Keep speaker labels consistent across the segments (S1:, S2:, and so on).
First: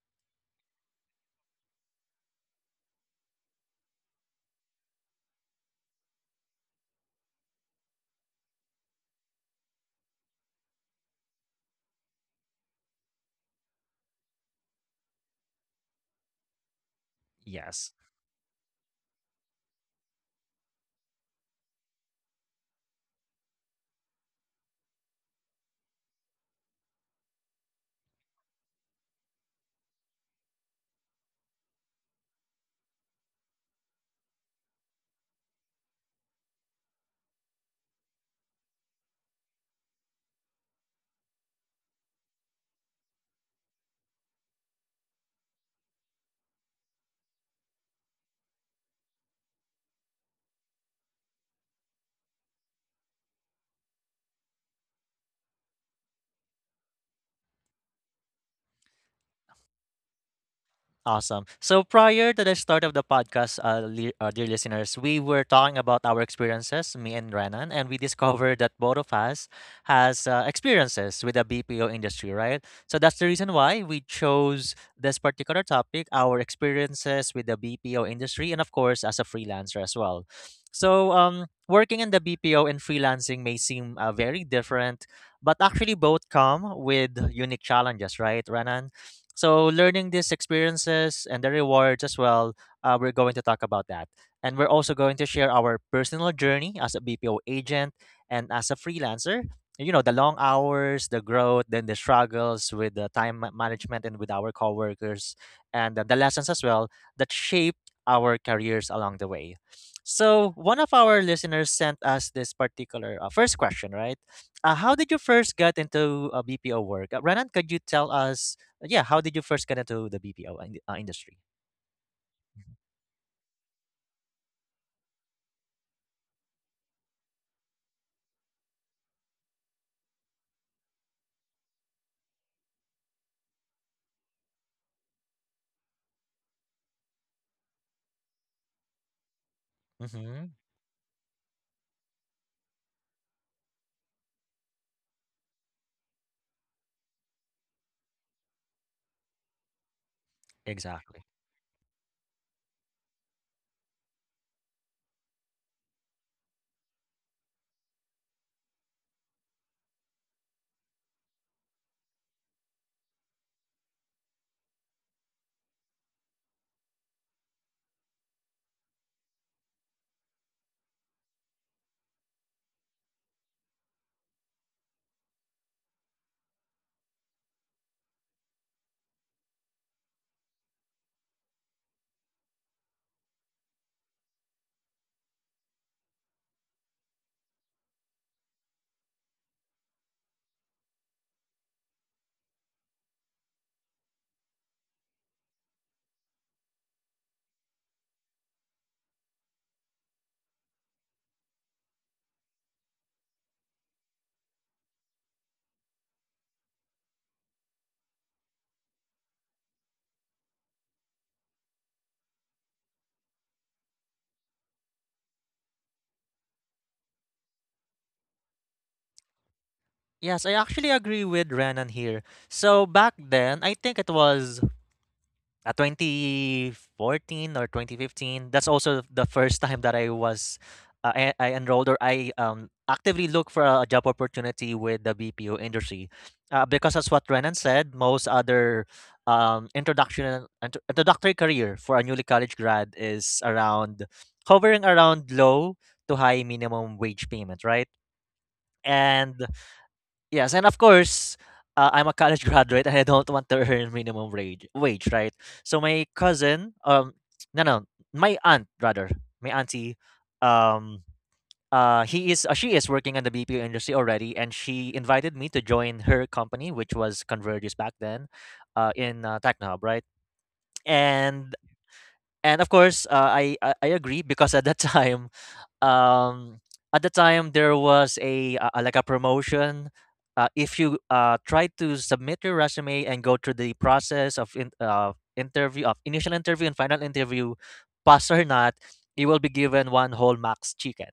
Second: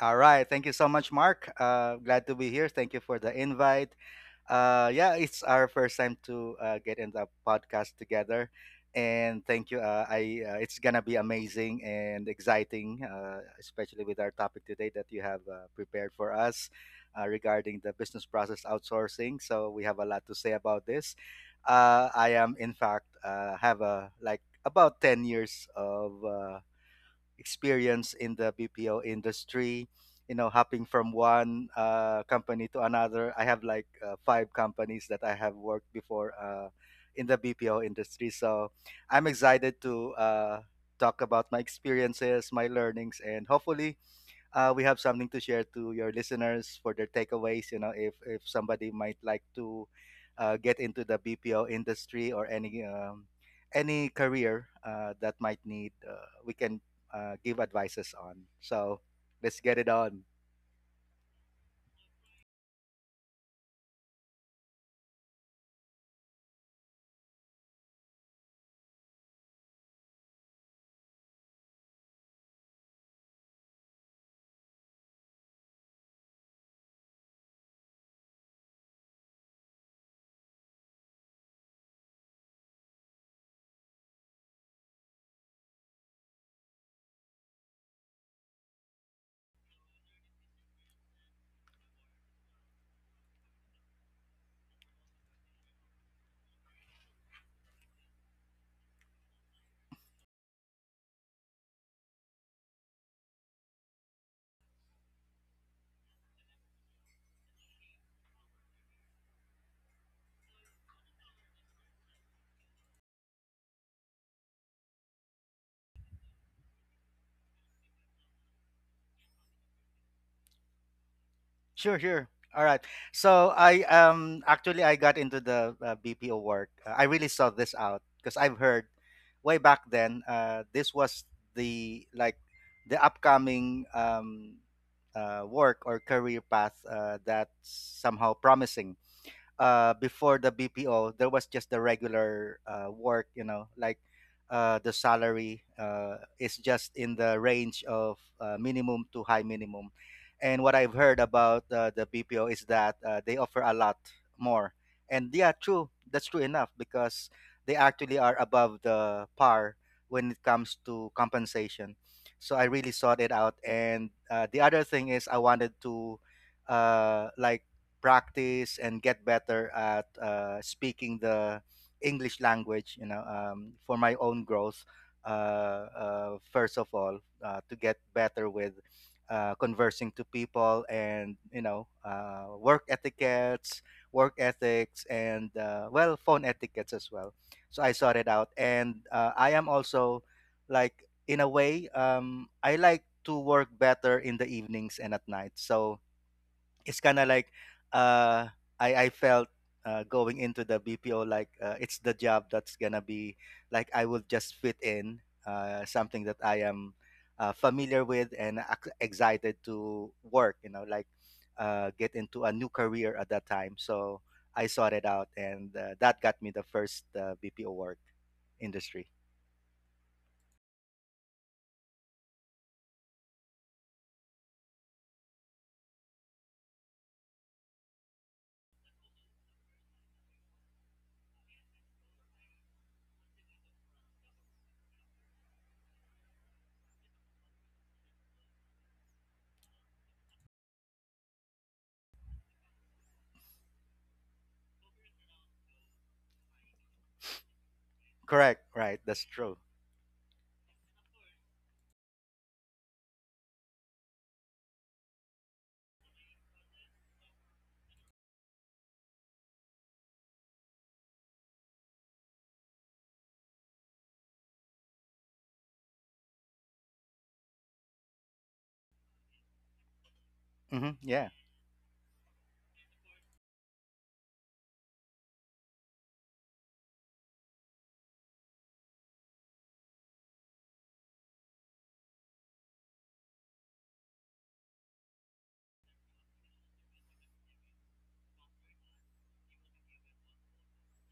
S1: All right. Thank you so much, Mark. Glad to be here. Thank you for the invite. Yeah, it's our first time to get in the podcast together, and thank you. I it's gonna be amazing and exciting, especially with our topic today that you have prepared for us regarding
S2: Yes.
S1: the business process outsourcing. So we have a lot to say about this. I am, in fact, have a like about 10 years of experience in the BPO industry, you know, hopping from one company to another. I have like five companies that I have worked before in the BPO industry. So I'm excited to talk about my experiences, my learnings, and hopefully we have something to share to your listeners for their takeaways. You know, if somebody might like to get into the BPO industry or any career that might need, we can give advices on. So let's get it on.
S2: Awesome. So prior to the start of the podcast, dear listeners, we were talking about our experiences, me and Renan, and we discovered that both of us has experiences with the BPO industry, right? So that's the reason why we chose this particular topic, our experiences with the BPO industry, and of course, as a freelancer as well. So working in the BPO and freelancing may seem very different, but actually both come with unique challenges, right, Renan? So, learning these experiences and the rewards as well, we're going to talk about that. And we're also going to share our personal journey as a BPO agent and as a freelancer. You know, the long hours, the growth, then the struggles with the time management and with our coworkers, and the lessons as well that shaped our careers along the way. So, one of our listeners sent us this particular first question, right? How did you first get into BPO work? Renan, could you tell us yeah how did you first get into the bpo industry.
S1: Sure, sure. All
S2: Mhm.
S1: right. So I actually I got into the BPO work. I really saw this out because I've heard way back then this was the like the upcoming work or career path that's somehow promising before
S2: Mm-hmm.
S1: the BPO, there was just the regular work, you know, like the salary is just in the range of minimum to high minimum. And what I've heard
S2: Exactly.
S1: about the BPO is that they offer a lot more. And yeah, true, that's true enough because they actually are above the par when it comes to compensation. So I really sought it out. And the other thing is I wanted to like practice and get better at speaking the English language, you know, for my own growth, first of all, to get better with conversing to people and, you know, work etiquettes, work ethics, and, well, phone etiquettes as well. So I sorted out. And I am also like, in a way, I like to work better in the evenings and at night. So, it's kind of like uh, I felt going into the BPO like it's the job that's gonna be like I will just fit in something that I am familiar with and excited to work. You know, like get into a new career at that time. So I sought it out, and that got me the first BPO work industry.
S2: Yes, I actually agree with Renan here. So back then, I think it was 2014 or 2015. That's also the first time that I was I enrolled or I actively look for a job opportunity with the BPO industry. Because as what Renan said, most other introductory career for a newly college grad is around hovering around low to high minimum wage payment, right?
S1: Correct, right? That's
S2: And
S1: true.
S2: yes, and of course, I'm a college graduate and I don't want to earn minimum wage, right? So my cousin, no, no, my aunt rather, my auntie, um, she is working in the BPO industry already, and she invited me to join her company, which was Convergys back then, in TechnoHub, right?
S1: Hmm. Yeah.
S2: And of course, I agree because at that time, um at the time there was a like a promotion. If you try to submit your resume and go through the process of interview, of initial interview and final interview, pass or not, you will be given one whole max chicken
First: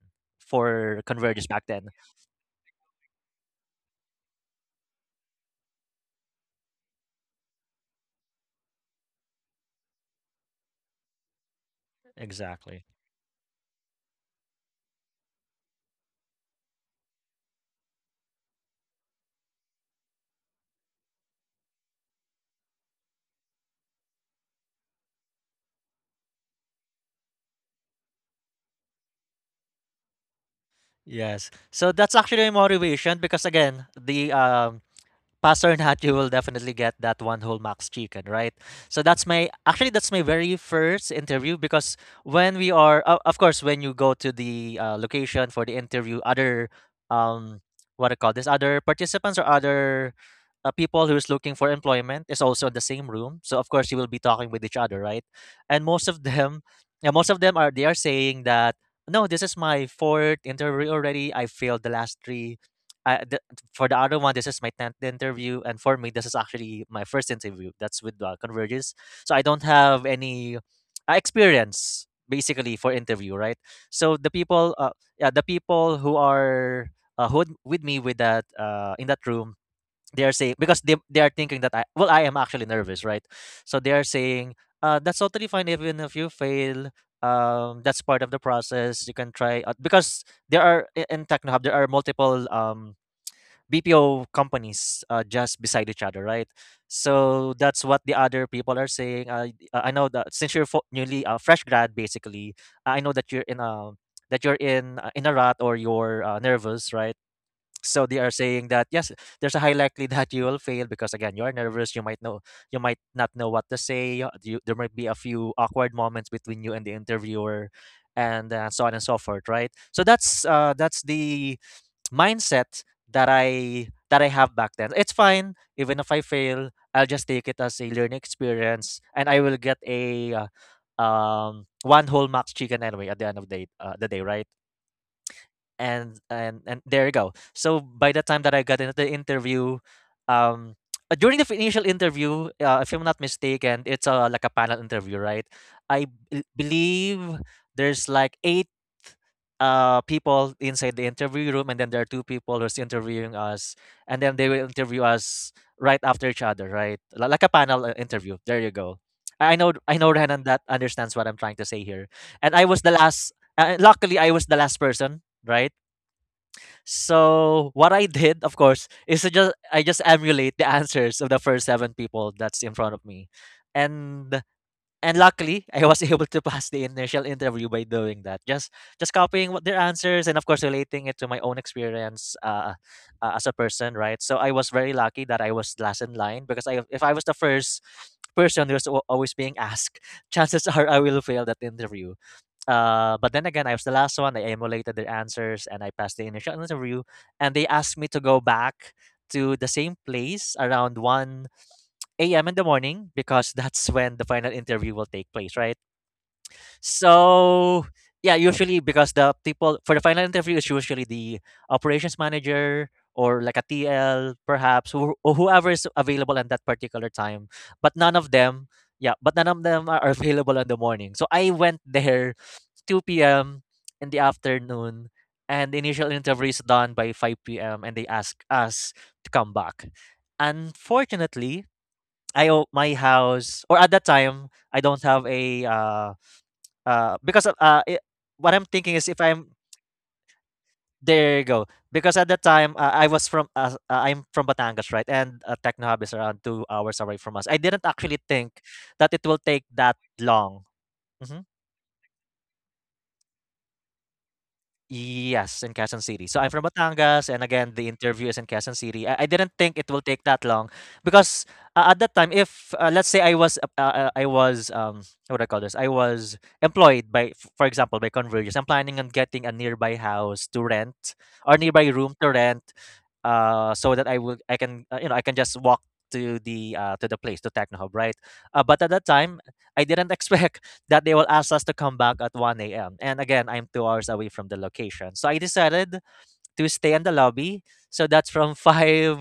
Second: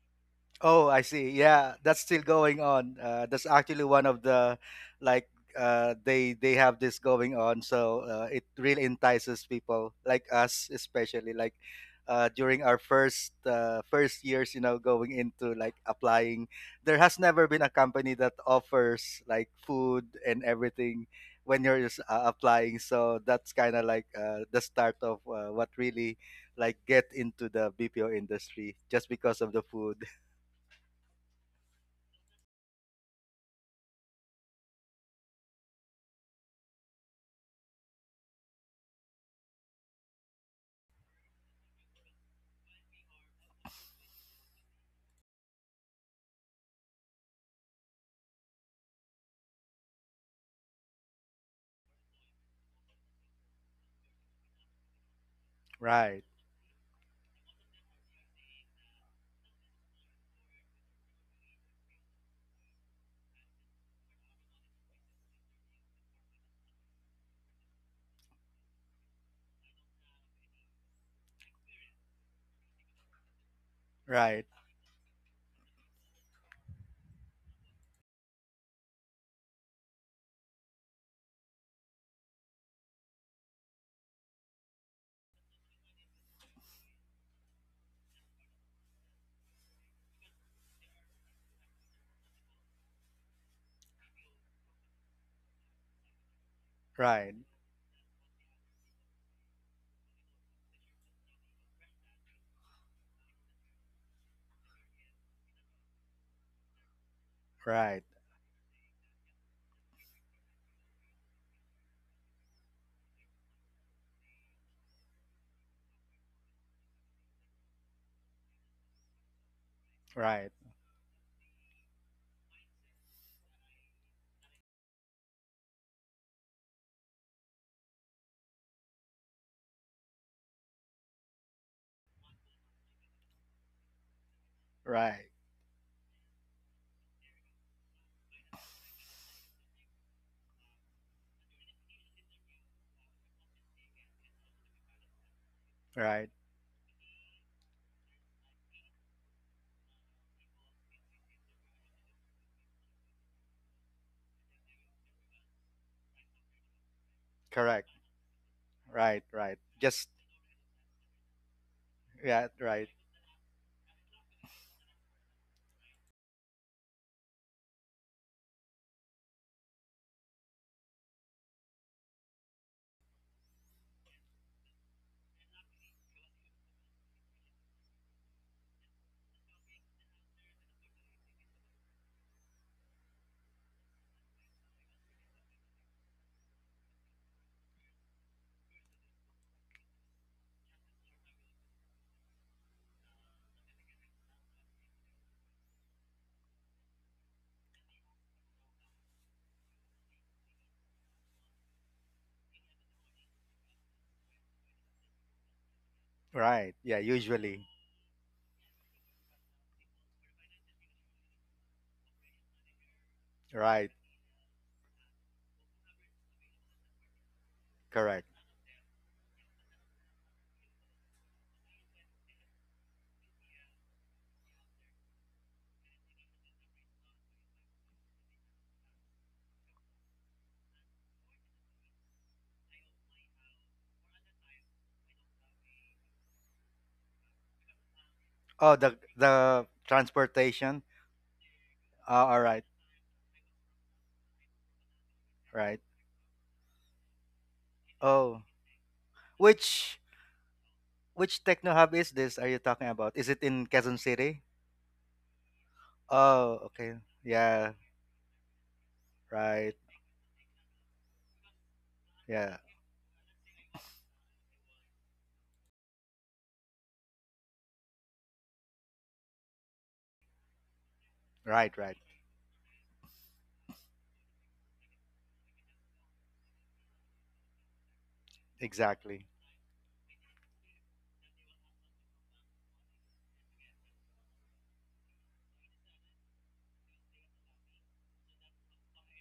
S1: Oh, I
S2: for
S1: see.
S2: converges back
S1: Yeah,
S2: then.
S1: that's still going on. That's actually one of the, like, they have this going on, so it really entices people like us, especially like during our
S2: Exactly.
S1: first years, you know, going into like applying. There has never been a company that offers like food and everything when you're just applying. So that's kind of like the start of what really like get into the BPO industry just because of the food.
S2: Yes, so that's actually a motivation because again, the pass or not, you will definitely get that one whole max chicken, right? So that's my very first interview because when we are o- of course, when you go to the location for the interview, other um what I call this other participants or other people who's looking for employment is also in the same room. So of course you will be talking with each other, right? And most of
S1: Right,
S2: them, yeah, most of them are they are saying that no, this is my fourth interview already. I failed the last three. I, for the other one, this is my 10th interview. And for me, this is actually my first interview. That's with Converges. So I don't have any experience basically for interview, right? So
S1: right,
S2: yeah, the people who are who with me with that in that room, they are saying because they are thinking that I am actually nervous, right? So they are saying that's totally fine even if you fail. That's part of the process. You can try out because in TechnoHub there are multiple BPO companies just beside each other, right?
S1: right,
S2: So that's what the other people are saying. I know that since you're newly a fresh grad, basically, I know that you're in a that you're in a rut or you're nervous, right?
S1: right,
S2: So they are saying that yes, there's a high likely that you will fail because again you are nervous. You might not know what to say. There might be a few awkward moments between you and the interviewer, and so on and so forth, right? So
S1: right,
S2: that's the mindset that I have back then. It's fine even if I fail. I'll just take it as a learning experience, and I will get a one whole max chicken anyway at the end of the day, right?
S1: right,
S2: And there you go. So by the time that I got into the interview, um. uh, During the initial interview, if I'm not mistaken, it's like a panel interview, right? I
S1: right.
S2: b- believe there's like people inside the interview room, and then there are two people who's interviewing us, and then they will interview us right after each other, right? Like a panel
S1: Correct.
S2: interview, there you go.
S1: Right, right.
S2: I
S1: Just
S2: know Renan that understands what I'm trying to say here.
S1: yeah,
S2: And I was
S1: right,
S2: the last, luckily I was the last person, right? So what I did, of course, is to just I just emulate the answers of the first seven people that's in front of me. And luckily, I was able to pass the initial interview by doing that. Just copying what their answers, and of course relating it to my own experience, as a person, right? So I was very lucky that I was last in line, because I if I was the first person who's always being asked, chances are I will fail that interview. But then again, I was the last one. I emulated their answers and I passed the initial interview. And they asked me to go back to the same place around 1 a.m. in the morning because that's when the final interview will take place, right?
S1: right. Yeah, usually.
S2: So yeah, usually because the people for the final interview is usually the operations manager or like a
S1: Right,
S2: TL perhaps who, or whoever is available at that particular time. But none of
S1: correct.
S2: them, yeah, but none of them are available in the morning. So I went there 2 p.m. in the afternoon, and the initial interview is done by 5 p.m. and they ask us to come back. Unfortunately, I owe my house or at that time I don't have a because of what I'm
S1: Oh,
S2: thinking
S1: the
S2: is if I'm
S1: the transportation.
S2: there you go,
S1: Oh,
S2: because at that
S1: all right,
S2: time, I'm from Batangas, right, and
S1: right.
S2: Techno Hub is around 2 hours away from us. I didn't actually
S1: Oh,
S2: think that it will take that
S1: which
S2: long. Mm-hmm.
S1: which Techno Hub is this? Are you talking about? Is it in Quezon City?
S2: Yes, in Quezon City. So I'm
S1: Oh,
S2: from
S1: okay.
S2: Batangas, and
S1: Yeah,
S2: again, the interview is in Quezon City. I didn't
S1: right.
S2: think it will take that long because at that time,
S1: Yeah,
S2: if let's say I was what do I call this? I was employed by, for example, by Convergys. I'm planning on getting a nearby house to rent or
S1: right,
S2: nearby
S1: right.
S2: room to rent, so that I can you know, I can just walk to the place, to Technohub, right? But at that
S1: Exactly.
S2: time, I didn't expect that they will ask us to come back at 1 a.m. And again, I'm 2 hours away from the location. So I decided to stay in the lobby. So that's from 5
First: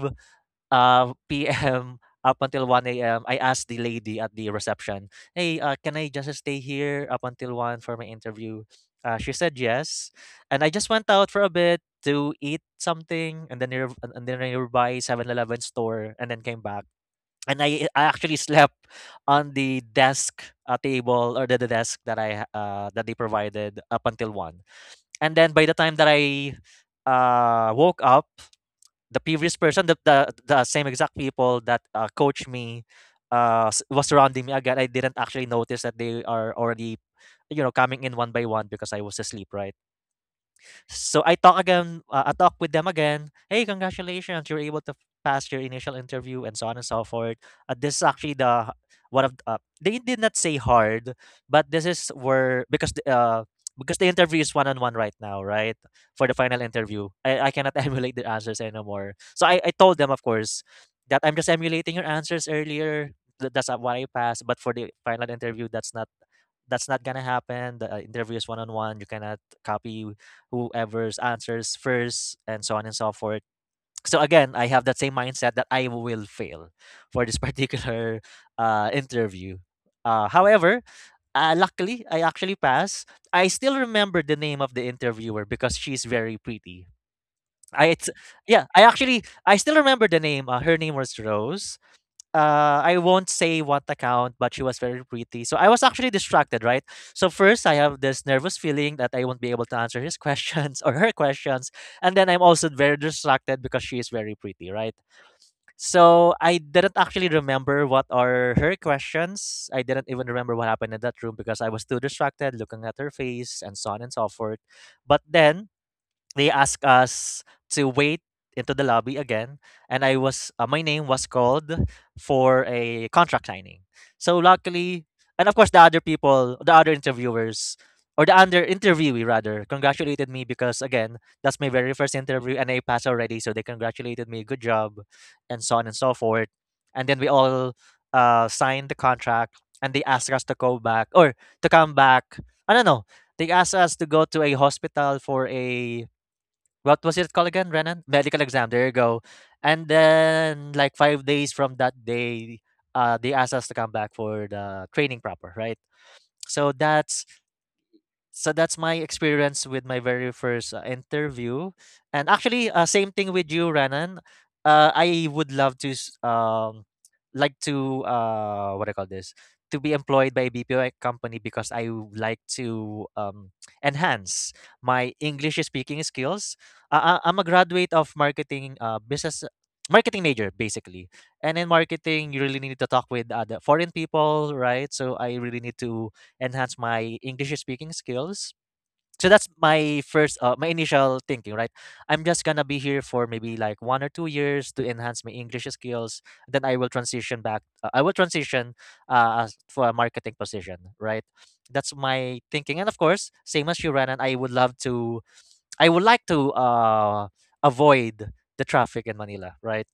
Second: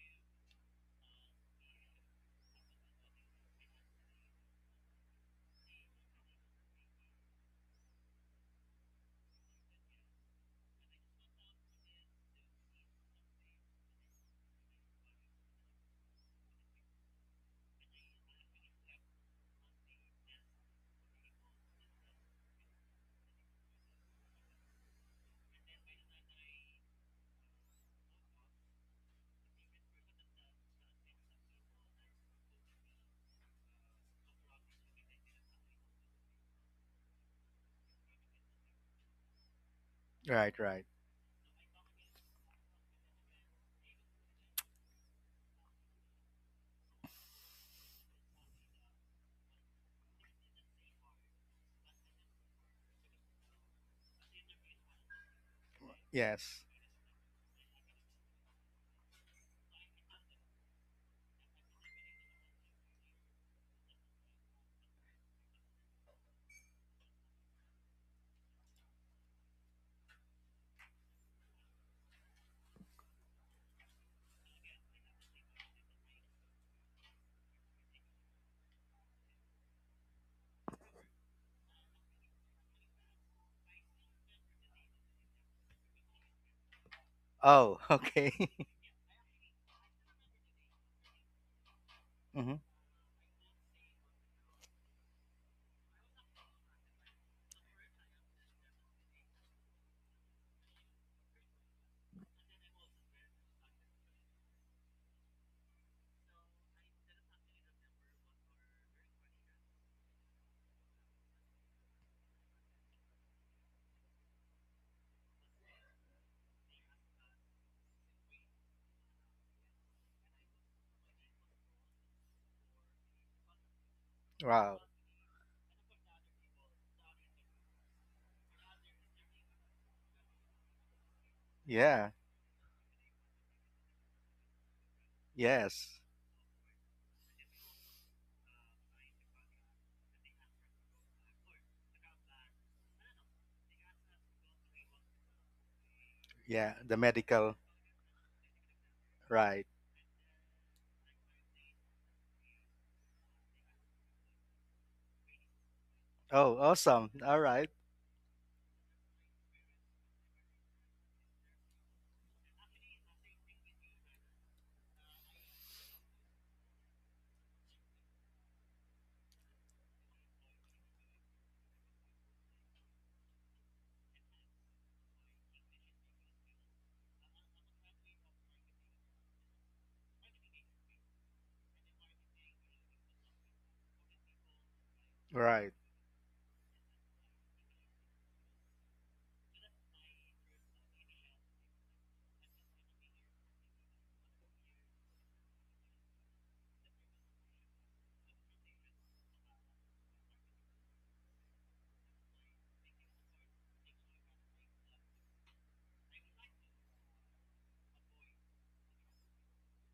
S2: p.m. up until 1 a.m. I asked the lady at the reception, hey, can I just stay here up until 1 for my interview? She said yes. And I just went out for a bit to eat something, and then nearby 7-Eleven store, and then came back. And I actually slept on the desk that I that they provided up until one. And then by the time that I woke up, the previous person, the same exact people that coached me, was surrounding me again. I didn't actually notice that they are already, you know, coming in one by one because I was asleep, right?
S1: Right, right.
S2: So I talk again, I talk with them again. Hey, congratulations, you're able to pass your initial interview, and so on and so forth. This is actually the one of they did not say hard, but this is where, because because the interview is one on one right now, right? For the final
S1: Yes.
S2: interview, I cannot emulate the answers anymore. So I told them, of course, that I'm just emulating your answers earlier. That's what I passed, but for the final interview, that's not gonna happen. The interview is one on one. You cannot copy whoever's answers first, and so on and so forth. So again, I have that same mindset that I will fail for this particular interview. However, luckily, I actually passed. I still remember the name of the interviewer because she's very pretty.
S1: Oh,
S2: I it's,
S1: okay.
S2: yeah, I actually I still remember the name. Her name was Rose,
S1: Hmm.
S2: I won't say what account, but she was very pretty. So I was actually distracted, right? So first, I have this nervous feeling that I won't be able to answer his questions or her questions, and then I'm also very distracted because she is very pretty, right? So I didn't actually remember what are her questions. I didn't even remember what happened in that room because I was too distracted looking at her face and so on and so forth. But then they asked us to wait into the lobby again, and I was my name was called for a contract signing, so
S1: Wow.
S2: luckily. And of course, the other people, the other interviewers, or the under interviewee rather, congratulated me because again, that's my very
S1: Yeah.
S2: first interview and I passed already, so they congratulated me, good job and so on and
S1: Yes.
S2: so forth. And then we all signed the contract, and they asked us to go back, or to come back, I don't know, they asked us to go to a hospital for a
S1: Yeah. The
S2: what was it called
S1: medical.
S2: again, Renan? Medical exam. There you go.
S1: Right.
S2: And then like 5 days from that day, they asked us to come back for the training proper, right?
S1: Oh,
S2: So
S1: awesome.
S2: that's
S1: All right.
S2: so that's my experience with my very first interview. And actually, same thing with you, Ranan, I would love to like to what I call this, to be employed by a BPO company because I would like to enhance my English speaking skills. I'm a graduate of marketing, business marketing major basically. And in marketing you really need to talk with other foreign people, right? So I really
S1: Right.
S2: need to enhance my English speaking skills. So that's my first, my initial thinking, right? I'm just gonna be here for maybe like 1 or 2 years to enhance my English skills. Then I will transition back. I will transition for a marketing position, right? That's my thinking. And of course, same as you, Renan, I would love to. I would like to avoid the traffic in Manila, right?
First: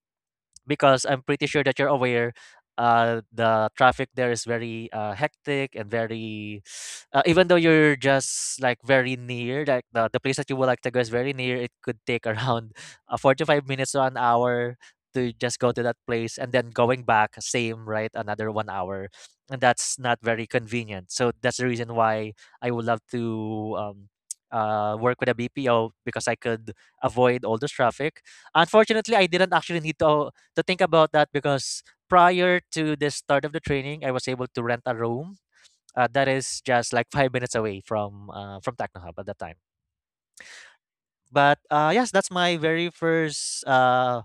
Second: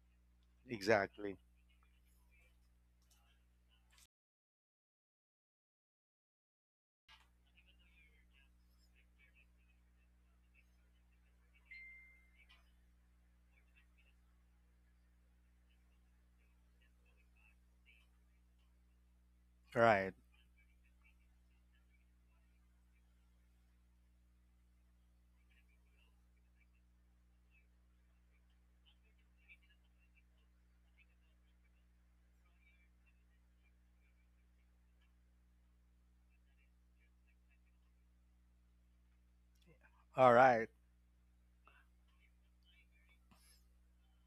S2: Because I'm
S1: Exactly.
S2: pretty sure that you're aware the traffic there is very hectic, and very even though you're just like very near, like the place that you would like to go is very near, it could take around 45 minutes to an hour to just go to that place, and then going back, same, right, another 1 hour, and that's
S1: Right.
S2: not very convenient, so that's the reason why I would love to work with a BPO because I could avoid all this traffic. Unfortunately, I didn't actually need to think about that because prior to the start of the training, I was able to rent a room that is just like 5 minutes away from from Techno at that time.
S1: All right.
S2: But yes, that's my very first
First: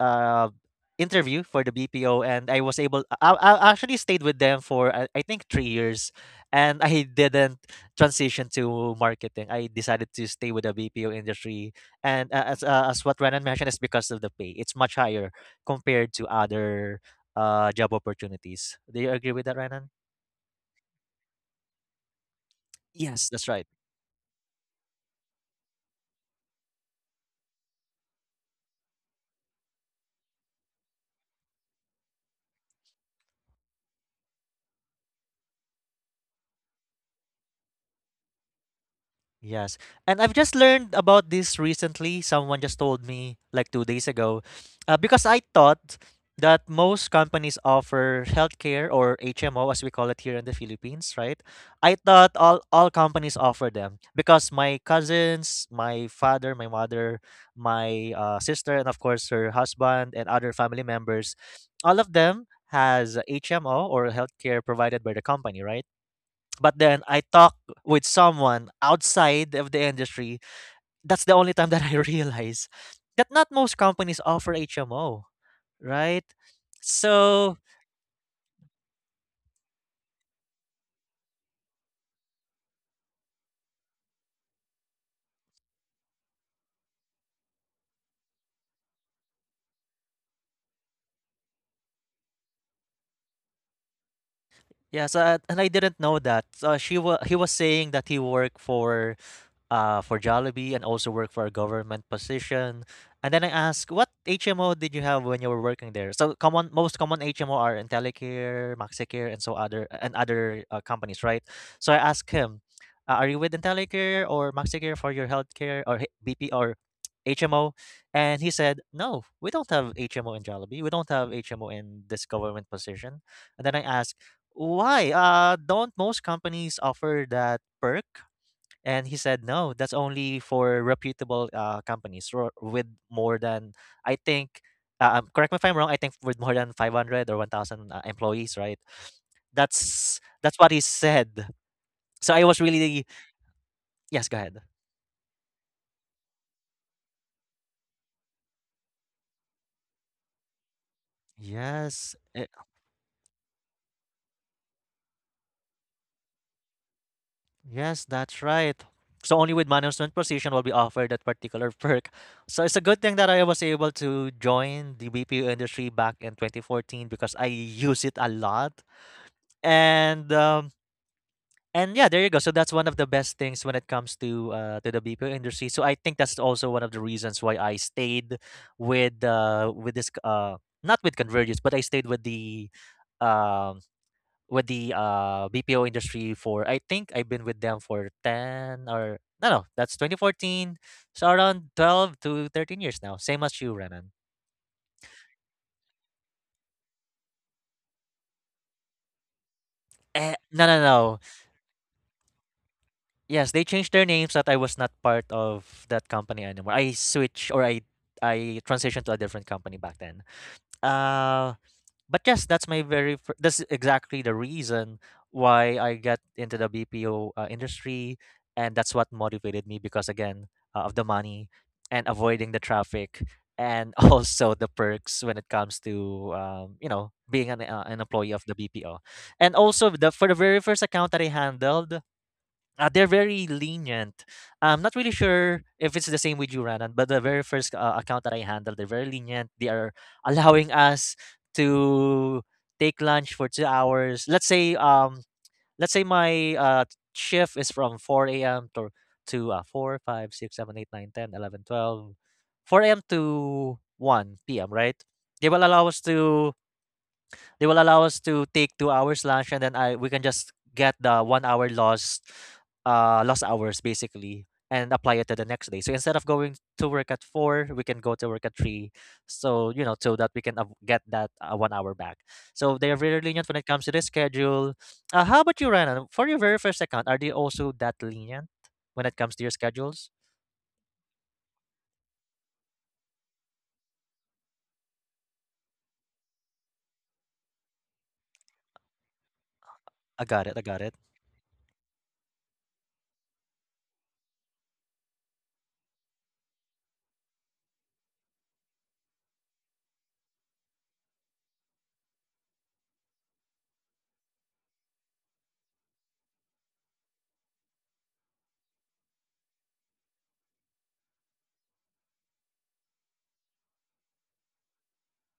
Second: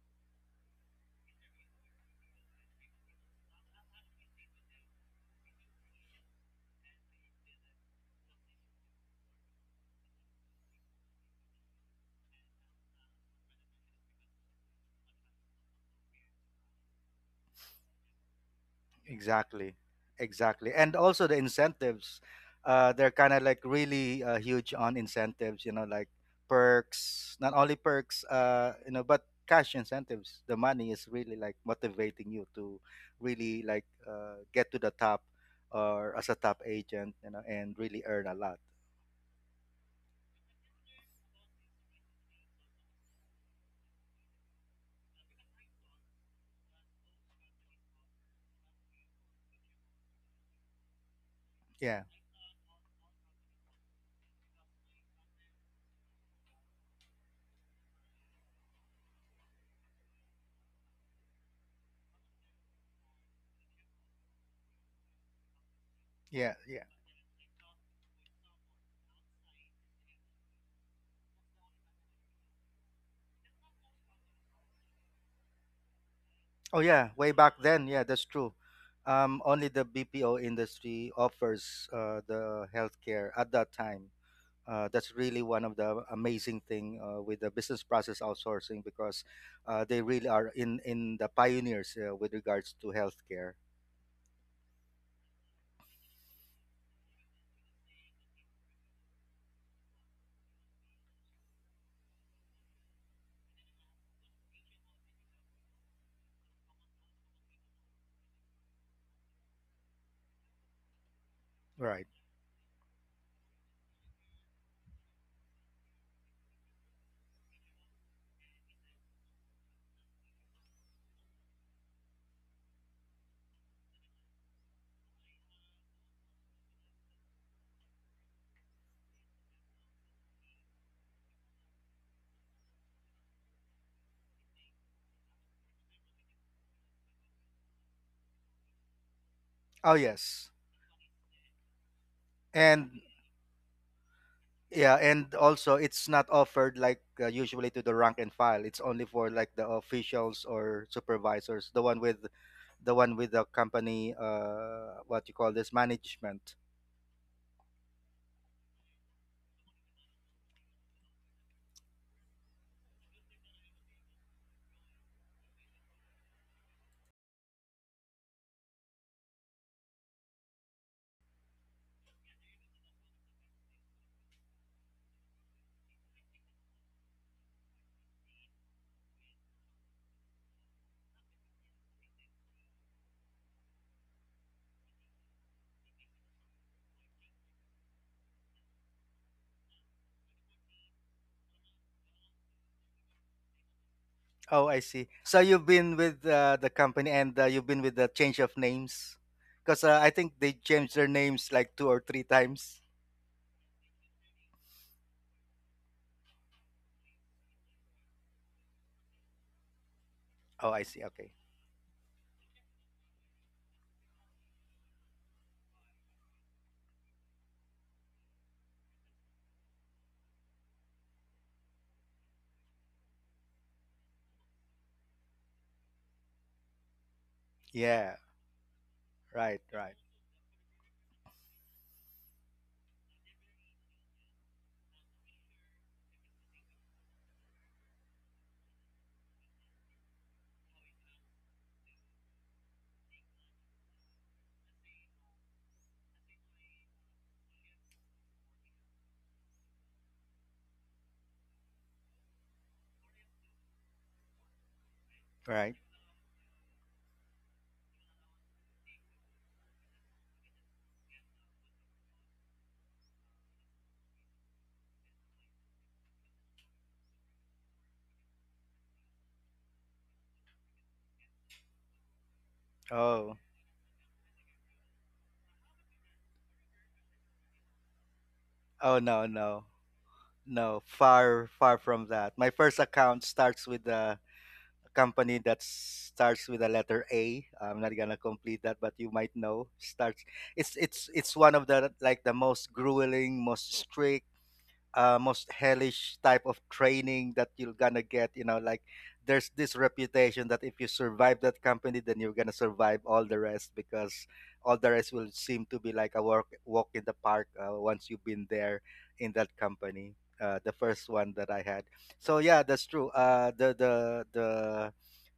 S2: uh, interview for the BPO, and I was able. I actually stayed with them for I think 3 years, and I didn't transition to marketing. I decided to stay with the BPO industry, and as what Renan mentioned, is because of the pay. It's much higher compared to other job opportunities. Do you agree with that,
S1: Exactly.
S2: Renan?
S1: Exactly. And also the incentives. They're
S2: Yes,
S1: kind of
S2: that's
S1: like
S2: right.
S1: really huge on incentives, you know, like perks, not only perks, but cash incentives. The money is really like motivating you to really like get to the top or as a top agent, you know, and really earn a lot.
S2: Yes. And I've just learned about this recently. Someone just told me like 2 days ago, because I thought that most companies offer healthcare or HMO, as we call it here in the Philippines, right? I
S1: Yeah.
S2: thought all companies offer them because my cousins, my father, my mother, my sister, and of course her husband and other family members, all of them has a HMO or healthcare provided by the company, right?
S1: Yeah.
S2: But
S1: Yeah.
S2: then I talk with someone outside of the industry. That's the only time that I realize that not most companies offer HMO, right?
S1: Oh yeah, way back
S2: So
S1: then. Yeah, that's true. Only the BPO industry offers the healthcare at that time. That's really one of the amazing thing with the business process outsourcing because they really are in the pioneers with regards to healthcare.
S2: yeah, so and I didn't know that. So she was he was saying that he worked for for Jollibee and also work for a government position. And then I asked, what HMO did you have when you were working there? So common, most common HMO are Intellicare, Maxicare, and so other and other companies, right? So I
S1: Right.
S2: asked him, are you with Intellicare or Maxicare for your healthcare or H- BP or HMO? And he said, no, we don't have HMO in Jollibee. We don't have HMO in this government position. And then I asked, why? Don't most companies offer that perk? And he said, no, that's only for reputable companies with more than, I think, correct me if I'm wrong, I think with more than 500 or 1,000 employees, right?
S1: Oh
S2: That's
S1: yes.
S2: that's what he said. So I was
S1: And
S2: really, yes, go ahead.
S1: yeah, and also it's not offered like usually to the rank and file. It's only for like the officials or supervisors, the one
S2: Yes,
S1: with the one with the company what you call this management.
S2: yes, that's right. So only with management position will be offered that particular perk. So it's a good thing that I was able to join the BPO industry back in 2014 because I use it a lot. And um, And yeah, there you go. So that's one of the best things when it comes to to the BPO industry. So I think that's also one of the reasons why I stayed with not with Convergence, but I stayed with the um, BPO industry for I think I've been with them for 10 or no no that's 2014, so around 12 to 13 years now. Same as you, Renan.
S1: Oh, I see. So you've been with the company and you've been with the change of names because I think they
S2: No, no,
S1: changed their
S2: no.
S1: names like two or three times.
S2: Yes, they changed their names that I was not part of that company anymore. I switched, or I transitioned to a different company back then.
S1: Oh, I see. Okay.
S2: Uh, but yes, that's my very that's exactly the reason why I got into the BPO industry, and that's what motivated me because again, of the money and avoiding the traffic, and also the perks when it comes to, you know, being an
S1: Yeah,
S2: employee of the BPO, and
S1: right, right,
S2: also the, for the very first account that I handled. They're very lenient. I'm not really sure if it's the same with you, Ranan, but the very first account that I handled, they're very lenient. They are allowing us to take lunch for 2 hours. Let's say my shift is from 4 a.m. to 4, 5, 6, 7, 8, 9, 10, 11, 12, 4 a.m. to 1 p.m., right? They will
S1: right.
S2: allow us to they will allow us to take 2 hours lunch, and then I we can just get the 1 hour lost, lost hours basically, and apply it to the next day. So instead of going to work at four, we can go to work at three. So you know, so that we can get that 1 hour back. So they're very
S1: Oh,
S2: lenient when it comes to the schedule. How about you, Rana? For your very first account, are they also that lenient
S1: oh
S2: when it
S1: no,
S2: comes to your
S1: no,
S2: schedules?
S1: no. Far, far from that. My first account starts with the. Company that starts with the letter A. I'm not gonna complete that, but you might know.
S2: I
S1: Starts.
S2: got it. I
S1: It's
S2: got it.
S1: it's it's one of the like the most grueling, most strict most hellish type of training that you're gonna get. You know, like there's this reputation that if you survive that company, then you're gonna survive all the rest because all the rest will seem to be like a walk in the park once you've been there in that company. The first one that I had. So yeah, that's true. The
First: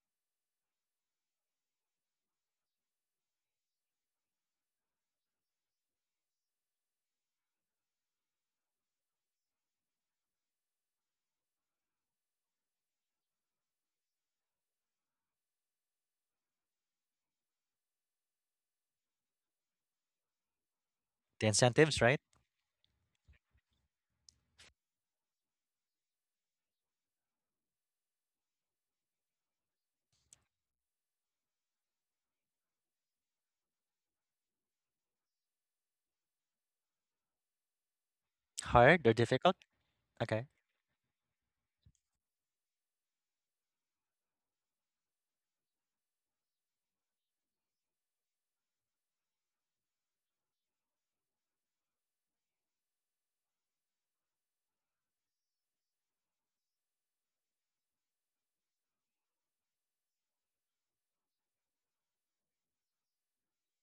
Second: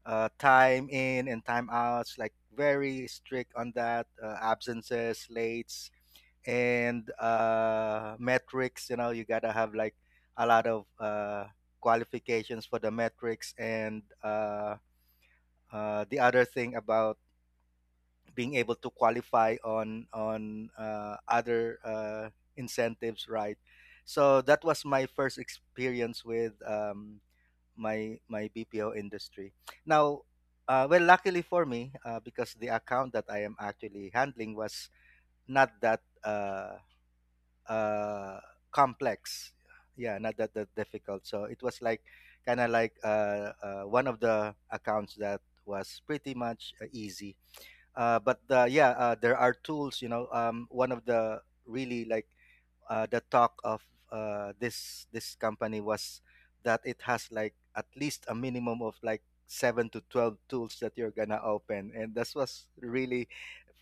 S1: time in and time outs, like very strict on that. Absences, lates, and metrics. You know, you gotta have like a lot of qualifications for the metrics, and the other thing about being able to qualify on
S2: The
S1: other
S2: incentives, right?
S1: incentives, right? So that was my first experience with my BPO industry. Now, well, luckily for me, because the account that I am actually handling was not that uh
S2: Hard or
S1: complex,
S2: difficult?
S1: yeah, not
S2: Okay,
S1: that difficult, so it was like kind of like one of the accounts that was pretty much easy, but the, yeah, there are tools, you know, one of the really like the talk of this company was that it has like at least a minimum of like 7 to 12 tools that you're gonna open, and this was really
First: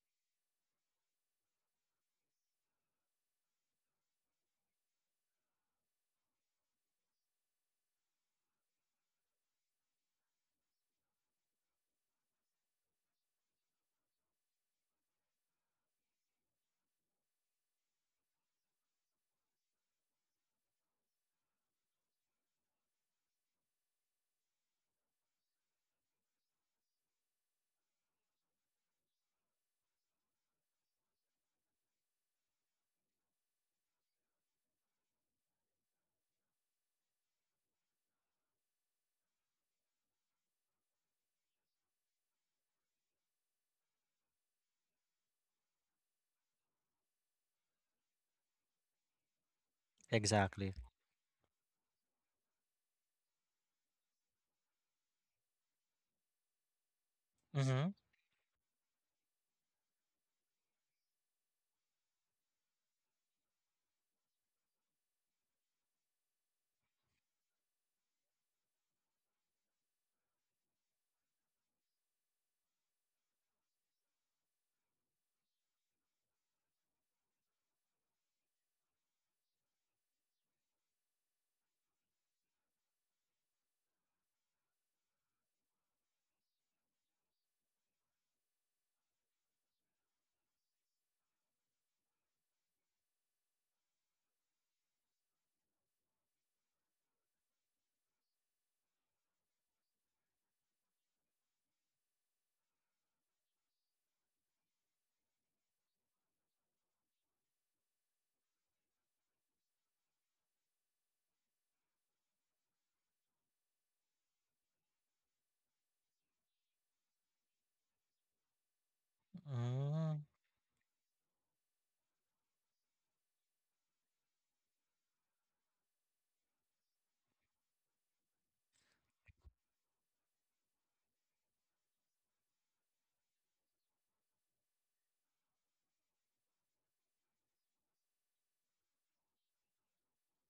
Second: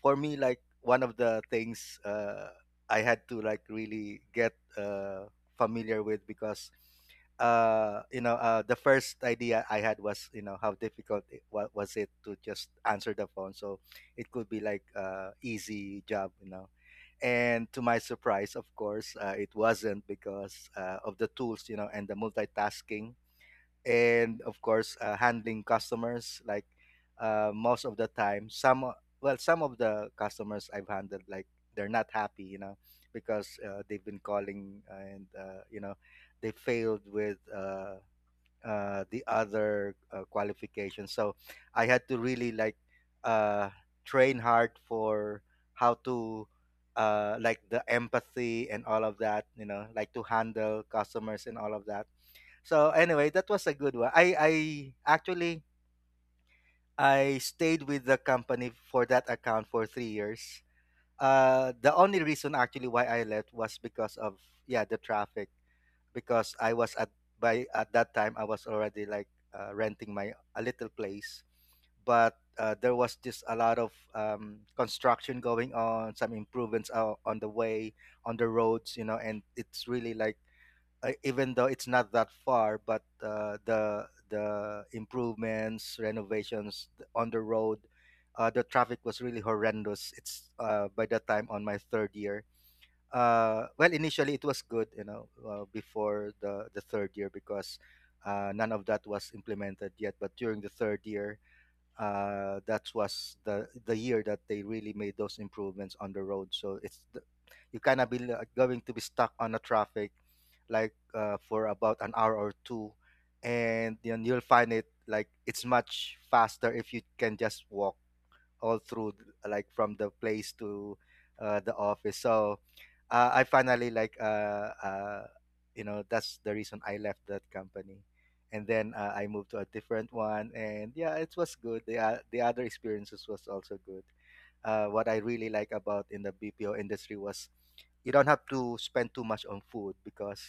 S1: for me like one of the things I had to like really get familiar with because the first idea I had was, you know, how difficult it, what was it to just answer the phone, so it could be like easy job. And to my surprise, of course, it wasn't because of the tools and the multitasking, and of course handling customers like most of the time well, some of the customers I've handled, like they're not happy because they've been calling, and they failed with the other qualifications. So I had to really like uh, train hard for how to like the empathy and all of that. You know, like to
S2: exactly.
S1: handle customers and all of that. So anyway, that was a good one. Actually I stayed
S2: Mm-hmm.
S1: with the company for that account for 3 years. The only reason actually why I left was because of, yeah, the traffic, because I was at by at that time I was already like renting my a little place, but there was just a lot of construction going on, some improvements on the way, on the roads, you know, and it's really like even though it's not that far, but the improvements, renovations on the road, the traffic was really horrendous. It's by that time on my third year well, initially it was good, you know, before the third year because none of that was implemented yet. But during the third year, that was the year that they really made those improvements on the road. So you kind of be going to be stuck on a traffic, like for about an hour or two, and then you'll find it like it's much faster if you can just walk all through, like from the
S2: Mm.
S1: place to the office. So I finally like that's the reason I left that company, and then I moved to a different one, and yeah, it was good. The other experiences was also good. What I really like about in the BPO industry was you don't have to spend too much on food because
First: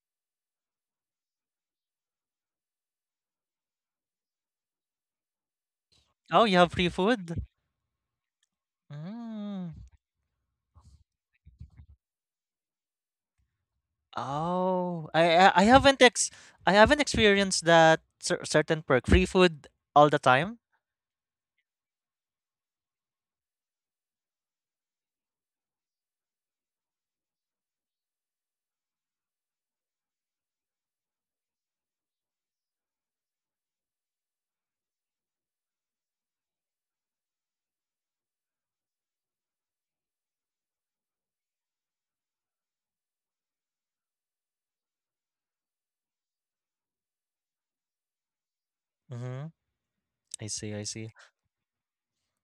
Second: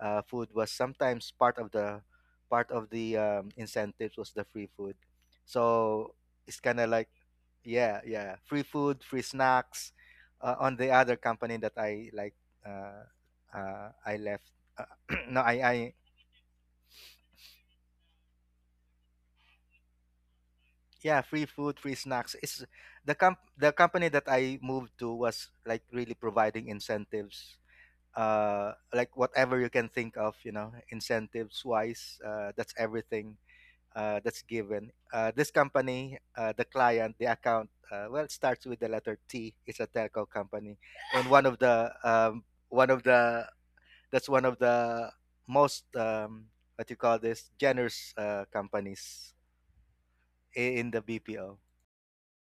S1: food was sometimes part of the incentives was the free food, so
S2: Oh, you
S1: it's
S2: have
S1: kind
S2: free
S1: of like
S2: food?
S1: yeah, yeah, free food, free
S2: Mm.
S1: snacks. Uh, on the other company that I like uh, I left uh,
S2: Oh,
S1: no I I
S2: I haven't experienced that certain perk. Free food all the time?
S1: Yeah, free food, free snacks. It's the company that I moved to was like really providing incentives, like whatever you can think of, incentives wise, that's everything that's given. This company, the client, the account, well, it starts with the letter T. It's a telco company, and one of the that's one of the most what you call this generous companies
S2: Mm-hmm. I see, I
S1: in the
S2: see.
S1: BPO.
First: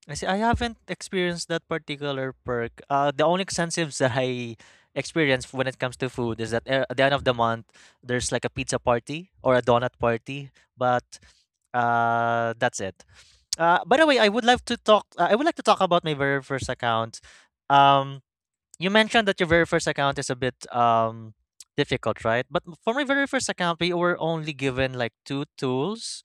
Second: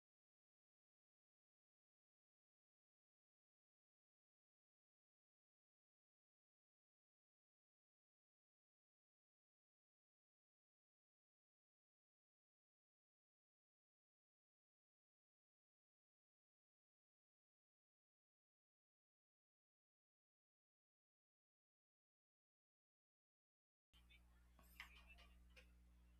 S2: I see. I haven't experienced that particular perk. The only incentives that I experience when it comes to food is that at the end of the month there's like a pizza party or a donut party, but that's it. By the way, I would love to talk. I would like to talk about my very first account. Um, you mentioned that your very first account is a bit difficult, right? But for my very first account, we were only given like two tools.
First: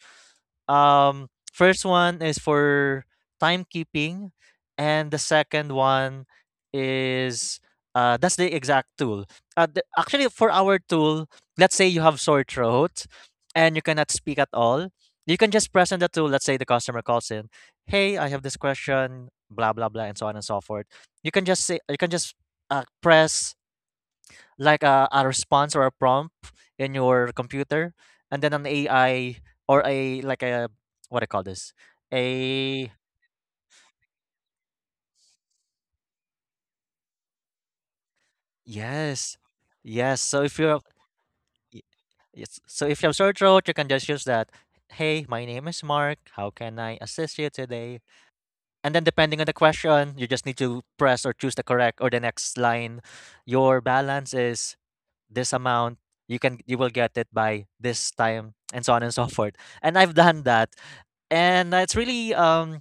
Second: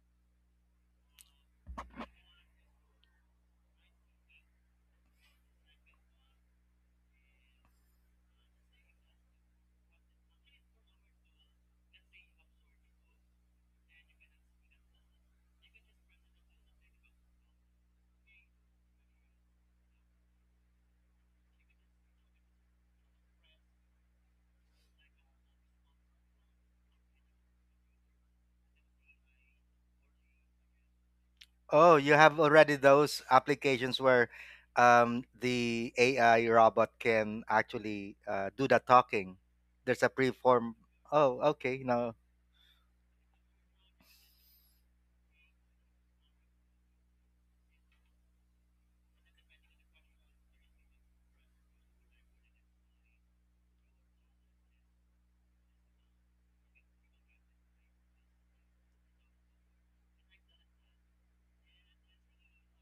S2: First one is for timekeeping, and the second one is that's the exact tool. The, actually, for our tool, let's say you have sore throat and you cannot speak at all. You can just press on the tool. Let's say the customer calls in, "Hey, I have this question," blah blah blah, and so on and so forth. You can just say you can just press like a response or a prompt in your computer and then an ai or a like a what I call this
S1: Oh, you have already
S2: a
S1: those applications where the AI robot can actually do the
S2: yes
S1: talking. There's a
S2: yes so if
S1: preform.
S2: you're
S1: Oh,
S2: y-
S1: okay. No.
S2: Yes. So if you have sore throat you can just use that. Hey, my name is Mark. How can I assist you today? And then depending on the question, you just need to press or choose the correct or the next line. Your balance is this amount. You will get it by this time and so on and so forth. And I've done that, and it's really um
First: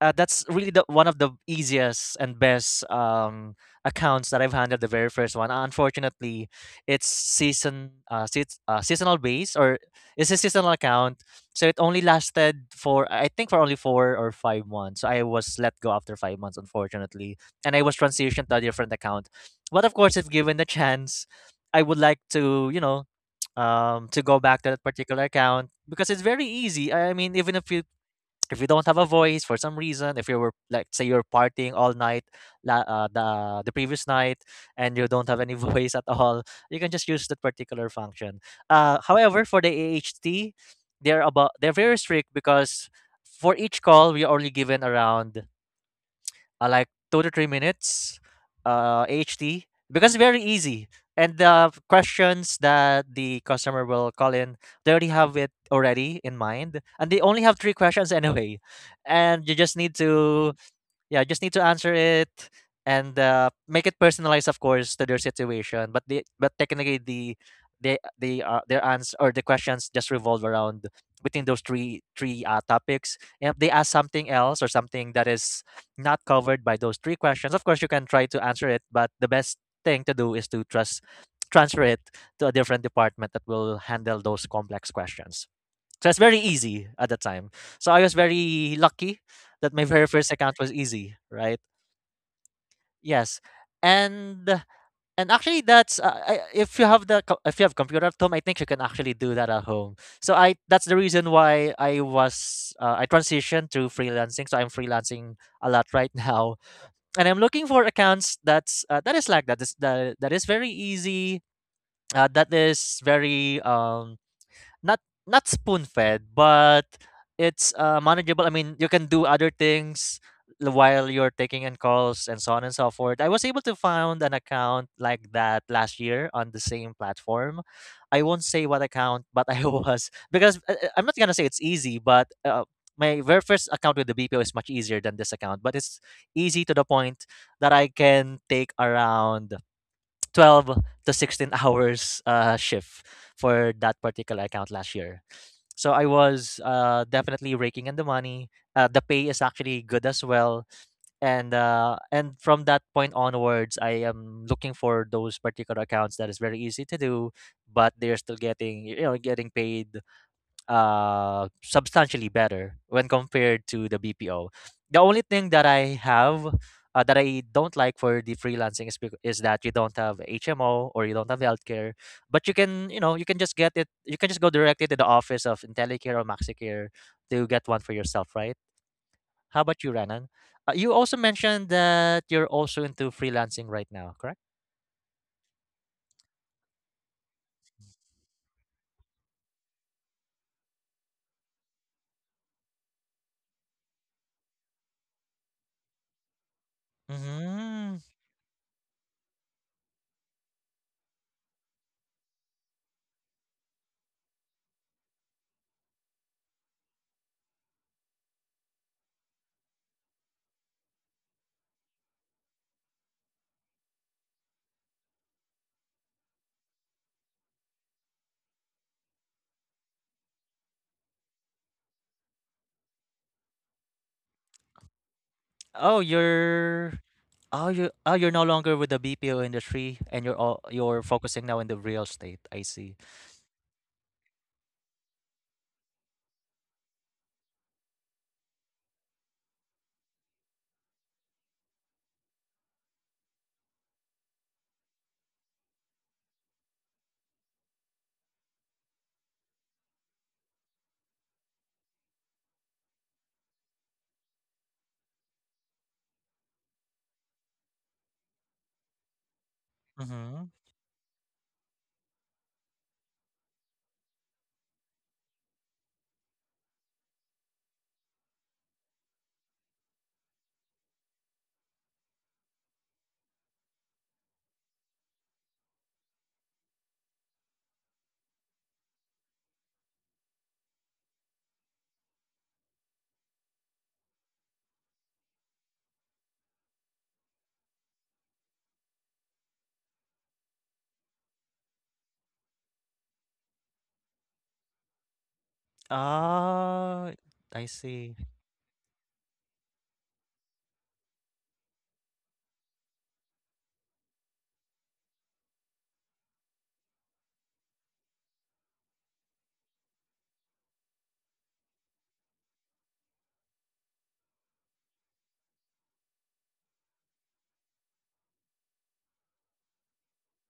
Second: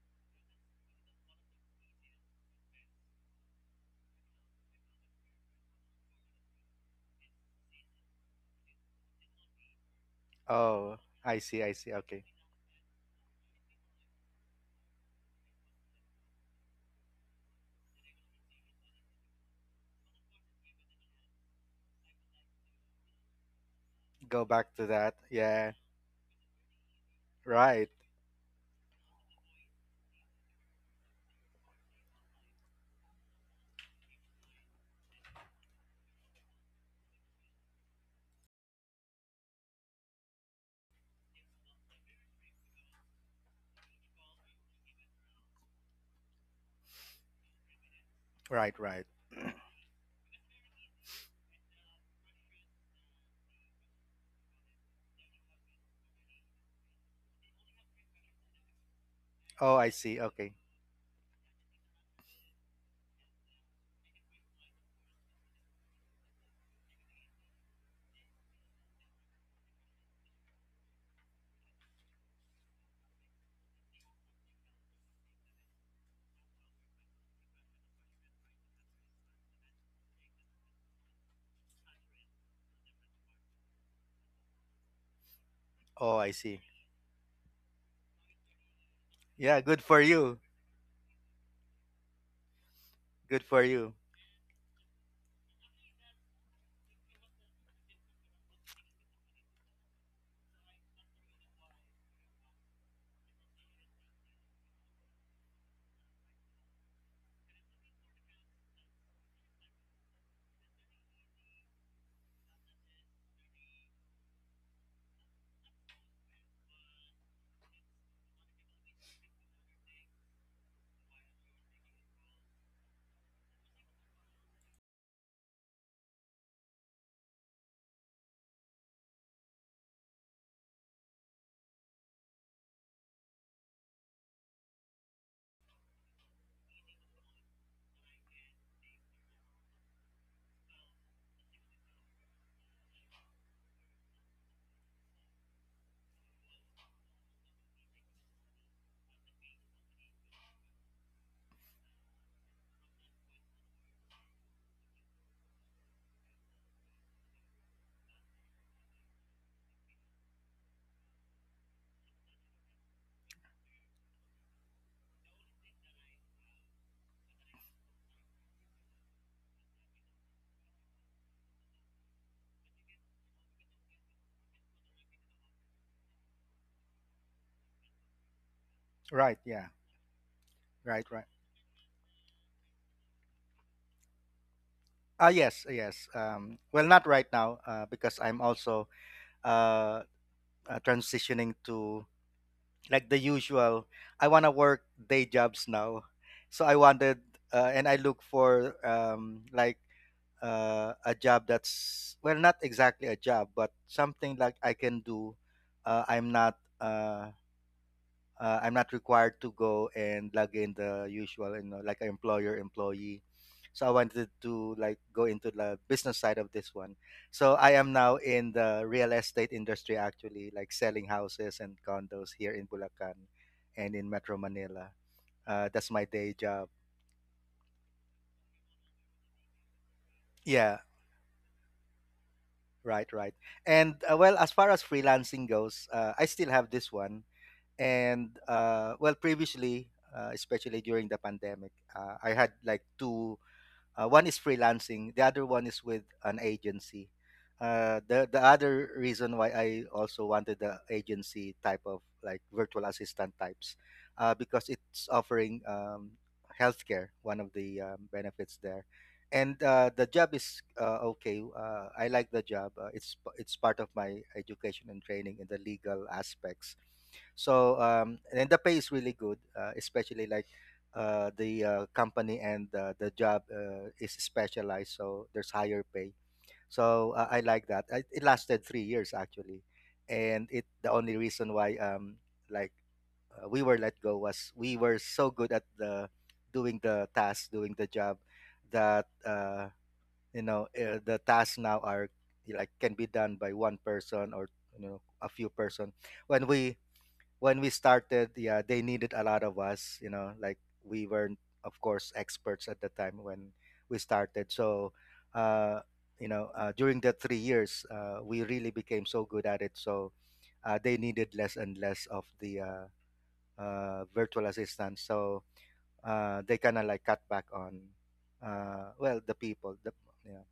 S2: uh, that's really the one of the easiest and best accounts that I've handled, the very first one. Unfortunately, it's seasonal base or it's a seasonal
S1: Oh,
S2: account.
S1: I see.
S2: So
S1: I
S2: it
S1: see.
S2: only
S1: Okay.
S2: lasted for, I think, for only 4 or 5 months, so I was let go after 5 months, unfortunately, and I was transitioned to a different account. But of course, if given the chance, I would like to, to go
S1: Go
S2: back to
S1: back to
S2: that
S1: that.
S2: particular
S1: Yeah.
S2: account because it's very easy. I mean, even if
S1: Right.
S2: you don't have a voice for some reason, if you were, like, say you're partying all night, the previous night, and you don't have any voice at all, you can just use that particular function. However, for the AHT, they're very strict because for each call we are only given around like 2 to 3 minutes
S1: Right. Right.
S2: HT because it's very easy. And the questions that the customer will call in, they already have it already in mind. And they only have three questions anyway. And you
S1: Oh,
S2: just
S1: I
S2: need
S1: see. Okay.
S2: to Yeah, just need to answer it and make it personalized, of course, to their situation. But technically, their answer or the questions just revolve around within those three topics. And if they ask something else or something that is not covered by those three questions, of course, you can try to answer it. But the best thing to do is to trust transfer it to a different department that will handle those complex questions. So it's
S1: Oh, I
S2: very
S1: see.
S2: easy at the time. So I was very lucky
S1: Yeah.
S2: that my
S1: Good for
S2: very first
S1: you.
S2: account was easy, right? Yes,
S1: Good for you.
S2: and actually that's if you have if you have computer at home, I think you can actually do that at home. So I that's the reason why I was I transitioned to freelancing. So I'm freelancing a lot right now, and I'm looking for accounts that's that is like that is very easy. That is very not spoon-fed, but it's manageable. I mean, you can do other things while you're taking in calls and so on and so forth. I was able to found an account like that last year on the same platform. I won't say what account, but I was, because I'm not gonna say it's easy, but my very first account with the BPO is much easier than this account, but it's easy to the point that I can take around 12 to 16 hours shift for that particular account last year. So I was definitely raking in the money. The pay is actually good as well. And from that point onwards, I am looking for those particular accounts that is very easy to do, but they're still getting you know getting paid substantially better when compared to the BPO. The only thing that I have that I don't like for the freelancing is is that you don't have HMO or you don't have healthcare, but you can just get it. You can just go directly to the office of IntelliCare or MaxiCare to get one for yourself, right?
S1: Right.
S2: How
S1: Yeah.
S2: about you, Renan? You
S1: Right.
S2: also
S1: Right.
S2: mentioned that you're also into freelancing right now, correct?
S1: Yes. Yes. Well, not right now because I'm also uh, transitioning to like the usual. I want to work day jobs now. So I wanted and I
S2: Mm-hmm.
S1: look for like a job that's, well, not exactly a job, but something like I can do. Uh, I'm not. Uh, I'm not required to go and log in the usual, you know, like an employer employee. So I wanted to like go into the business side of this one. So I am now in the real estate industry, actually, like selling houses and condos here in Bulacan and in Metro Manila. That's
S2: Oh,
S1: my day job.
S2: you're oh you oh you're no longer with the BPO industry and
S1: Yeah,
S2: you're focusing now in the real estate. I see.
S1: right, right. And well, as far as freelancing goes, I still have this one. And well, previously, especially during the pandemic, I had like two. One is freelancing, the other one is with an agency. The other reason why I also wanted the agency type of like virtual assistant types, because it's offering healthcare, one of the benefits there, and the job
S2: Mm-hmm.
S1: is okay. I like the job. It's part of my education and training in the legal aspects. So and the pay is really good, especially like the company and the job is specialized, so there's higher pay. So I like that. It lasted 3 years actually, and it the only reason why like we were let go was we were so good at the doing the task, doing the job that you know the tasks now are like can be done by one person or you know a few person when
S2: Ah, I
S1: we
S2: see.
S1: started, yeah, they needed a lot of us, you know, like we weren't, of course, experts at the time when we started. So, uh, you know, during the 3 years, we really became so good at it. So, they needed less and less of the virtual assistant. So, they kind of like cut back on, well, the people, the, you know.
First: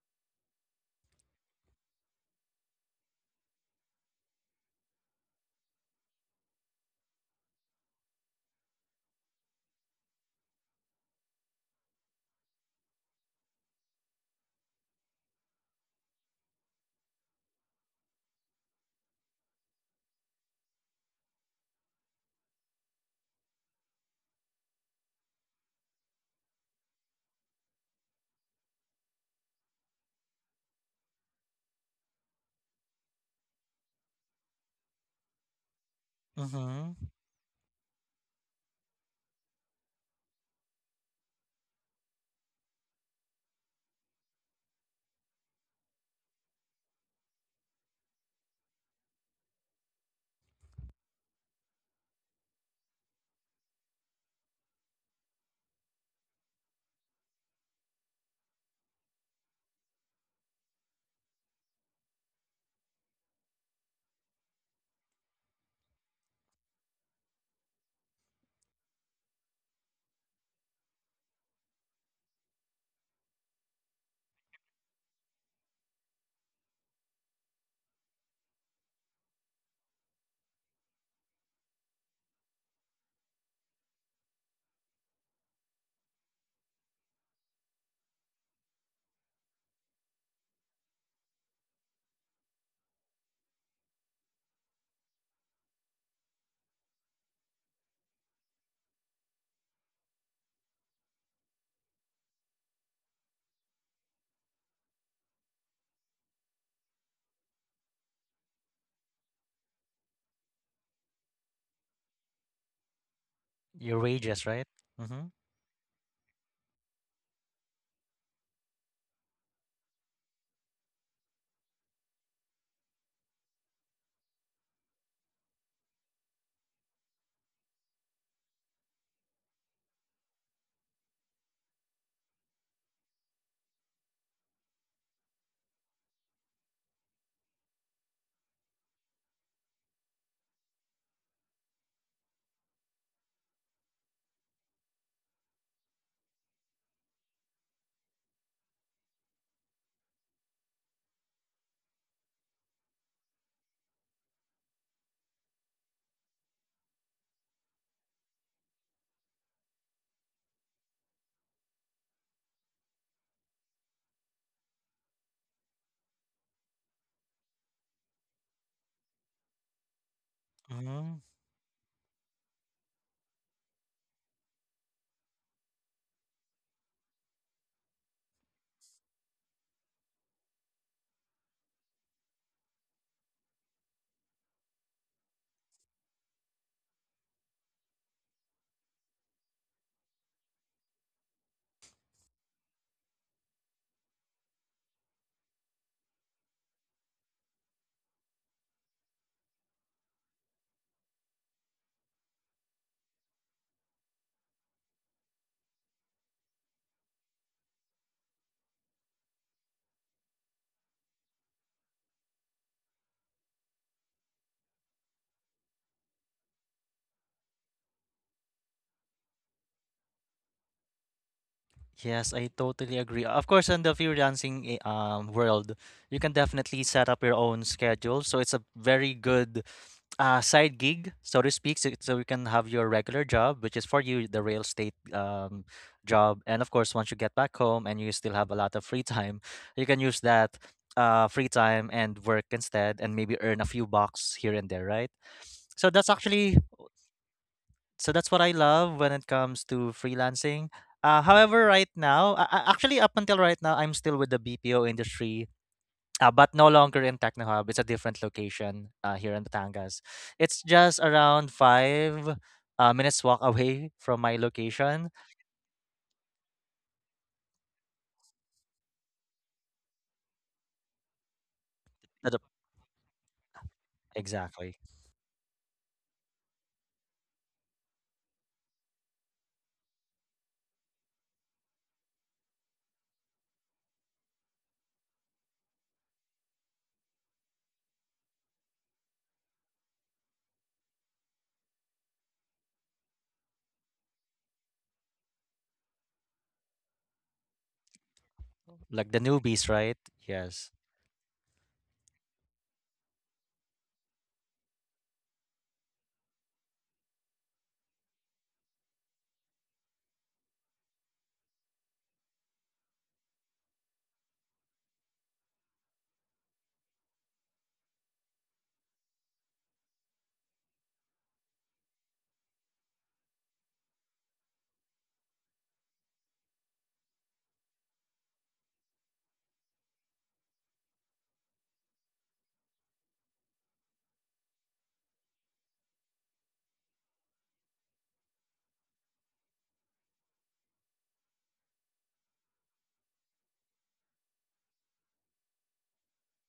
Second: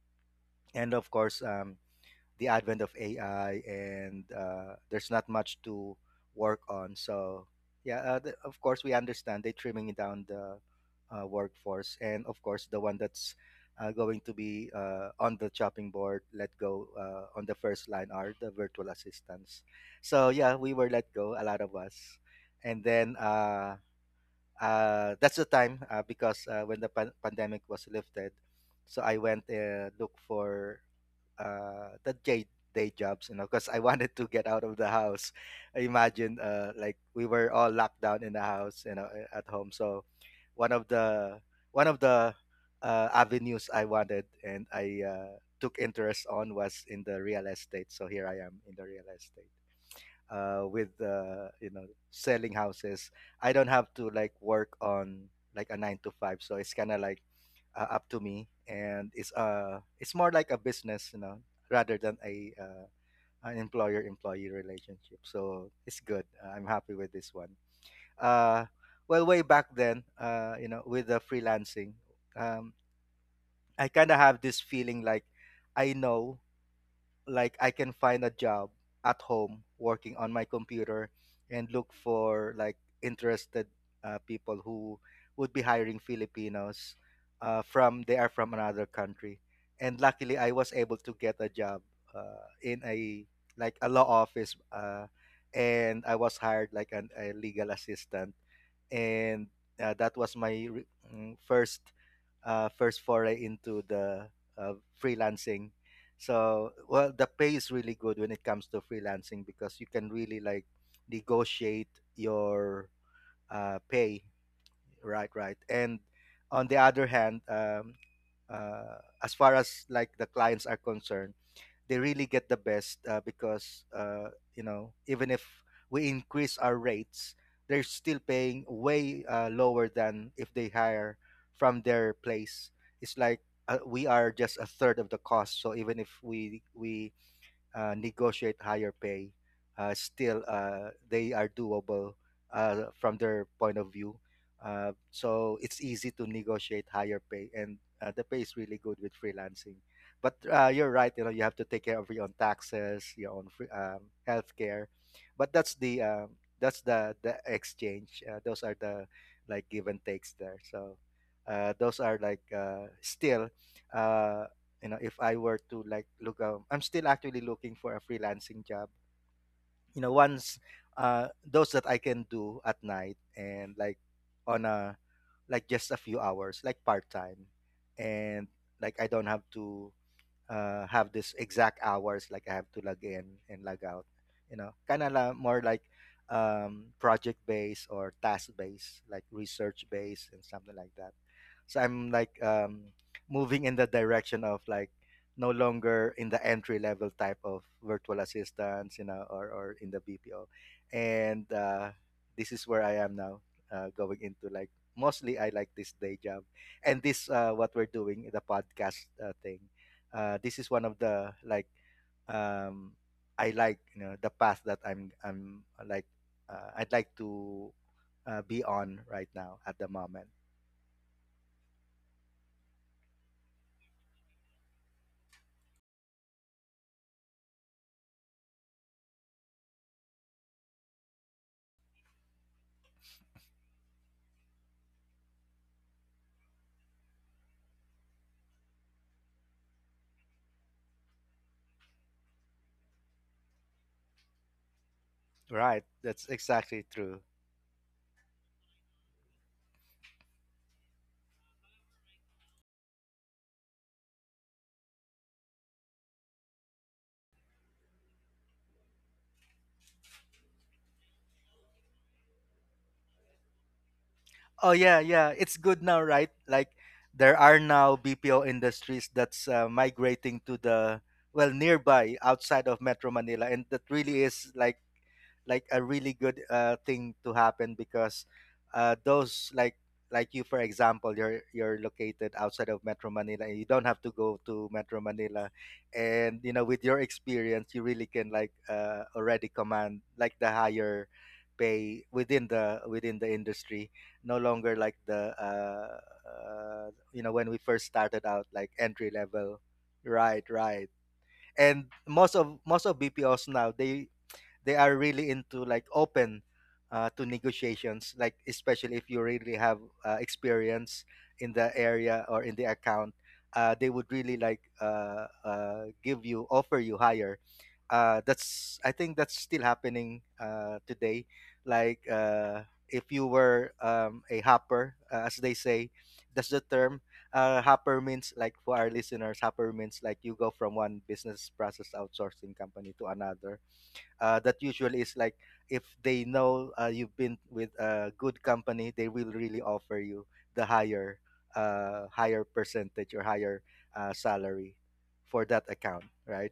S1: And of course, the advent of AI, and there's not much to work on. So yeah, of course we understand they are trimming down the workforce, and of course the one that's going to be on the chopping board, let go on the first line are the virtual assistants. So yeah, we were let go, a lot of us, and then. That's the time because when the pandemic was lifted, so I went look for the day jobs, you know, because I wanted to get out of the house. I imagine
S2: Mm-hmm.
S1: like we were all locked down in the house, you know, at home. So one of the one of the avenues I wanted and I took interest on was in the real estate. So here I am in the real estate with you know selling houses. I don't have to like work on like a nine to five, so it's kind of like up to me, and it's more like a business, you know, rather than a an employer employee relationship. So it's good. I'm happy with this one. Uh, well, way back then, you know, with the freelancing, um, I kind of have this feeling like I know like I can find a job at home working on my computer and look for like interested people who would be hiring Filipinos from they are from another country. And luckily, I was able to get a job in a like a law office, and I was hired like a legal assistant. And that was my first first foray into the uh, freelancing. So, well, the pay is really good when it comes to freelancing because you can really like negotiate your
S2: Your
S1: pay,
S2: wages, right? Mm-hmm.
S1: right? Right. And on the other hand, as far as like the clients are concerned, they really get the best because you know even if we increase our rates, they're still paying way lower than if they hire from their place. It's like we are just a third of the cost, so even if we negotiate higher pay, still they are doable from their point of view. So it's easy to negotiate higher pay, and the pay is really good with freelancing. But you're right, you know, you have to take care of your own taxes, your own free, healthcare. But that's the exchange. Those are the like give and takes there. So those are like still uh, you know if I were to like look, I'm still actually looking for a freelancing job, you know, once
S2: Mm-hmm.
S1: those that I can do at night and like on a like just a few hours, like part time, and like I don't have to have this exact hours like I have to log in and log out. You know, kind of more like project based or task based, like research based and something like that. So I'm like moving in the direction of like no longer in the entry level type of virtual assistants, you know, or in the BPO. And this is where I am now going into like mostly I like this day job and this what we're doing the podcast thing. This is one of the like um, I like you know the path that I'd like to be on right now at the moment.
S2: Yes, I totally agree. Of course, in the freelancing world, you can definitely set up your own schedule. So it's a very good side gig, so to speak, so, so you can have your regular job, which is for you the real estate job. And of course, once you get back home and you still have a lot of free time, you can use that free time and work instead, and maybe earn a few bucks here and there, right?
S1: Right,
S2: So that's
S1: that's
S2: actually
S1: exactly true.
S2: so that's what I love when it comes to freelancing. However, right now, actually up until right now, I'm still with the BPO industry but no longer in Technohub. It's a different location here in Batangas. It's just around five minutes walk away from my
S1: Oh yeah,
S2: location.
S1: yeah, it's good now, right? Like there are now BPO industries that's migrating to the well nearby
S2: to the-
S1: outside of Metro Manila, and that really is
S2: Exactly.
S1: like a really good thing to happen because those like you for example, you're located outside of Metro Manila and you don't have to go to Metro Manila, and you know with your experience you really can like already command like the higher pay within the industry, no longer like the you know when we first started out like entry
S2: Like the
S1: level,
S2: newbies, right?
S1: right,
S2: Yes.
S1: right. And most of BPOs now, they are really into like open to negotiations, like especially if you really have experience in the area or in the account, they would really like give you offer you higher. That's I think that's still happening today. Like if you were a hopper, as they say, that's the term. Hopper means like, for our listeners, hopper means like you go from one business process outsourcing company to another. That usually is like if they know you've been with a good company, they will really offer you the higher higher percentage or higher salary for that account, right?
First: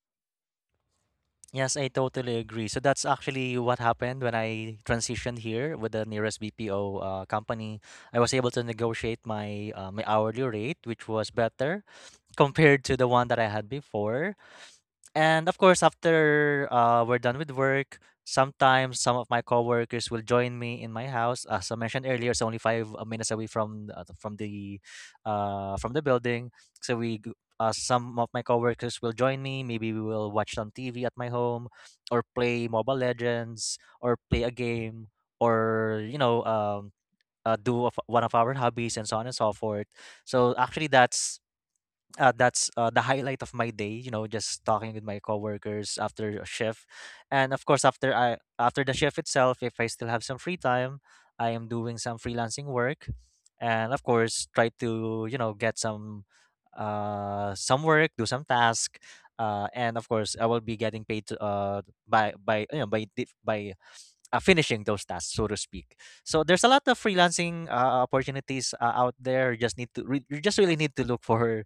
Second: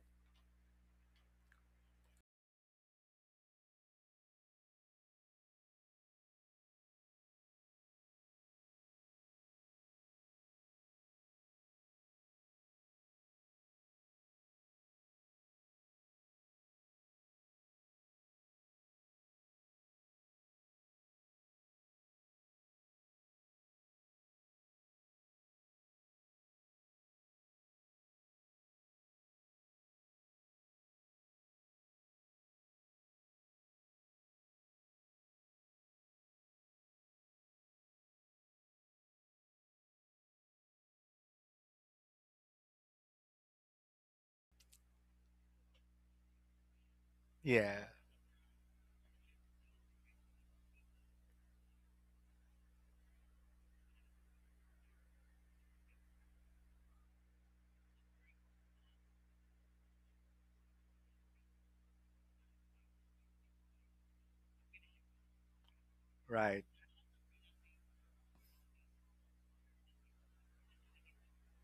S2: Yes, I totally agree. So that's actually what happened when I transitioned here with the nearest BPO company. I was able to negotiate my my hourly rate, which was better compared to the one that I had before. And of course, after we're done with work, sometimes some of my coworkers will join me in my house. As I mentioned earlier, it's only five minutes away from the building. So we g- some of my coworkers will join me. Maybe we will watch some TV at my home, or play Mobile Legends, or play a game, or do of one of our hobbies and so on and so forth. So actually, that's the highlight of my day, you know, just talking with my coworkers after a shift. And of
S1: Yeah,
S2: course, after the shift itself, if I still have some free time, I am doing some freelancing work, and of course try to, you know, get some work, do some task and of course I will be getting paid to, by you know, by finishing those tasks, so to speak. So there's a
S1: right.
S2: lot of freelancing opportunities out there. You just need to re- you just really need to look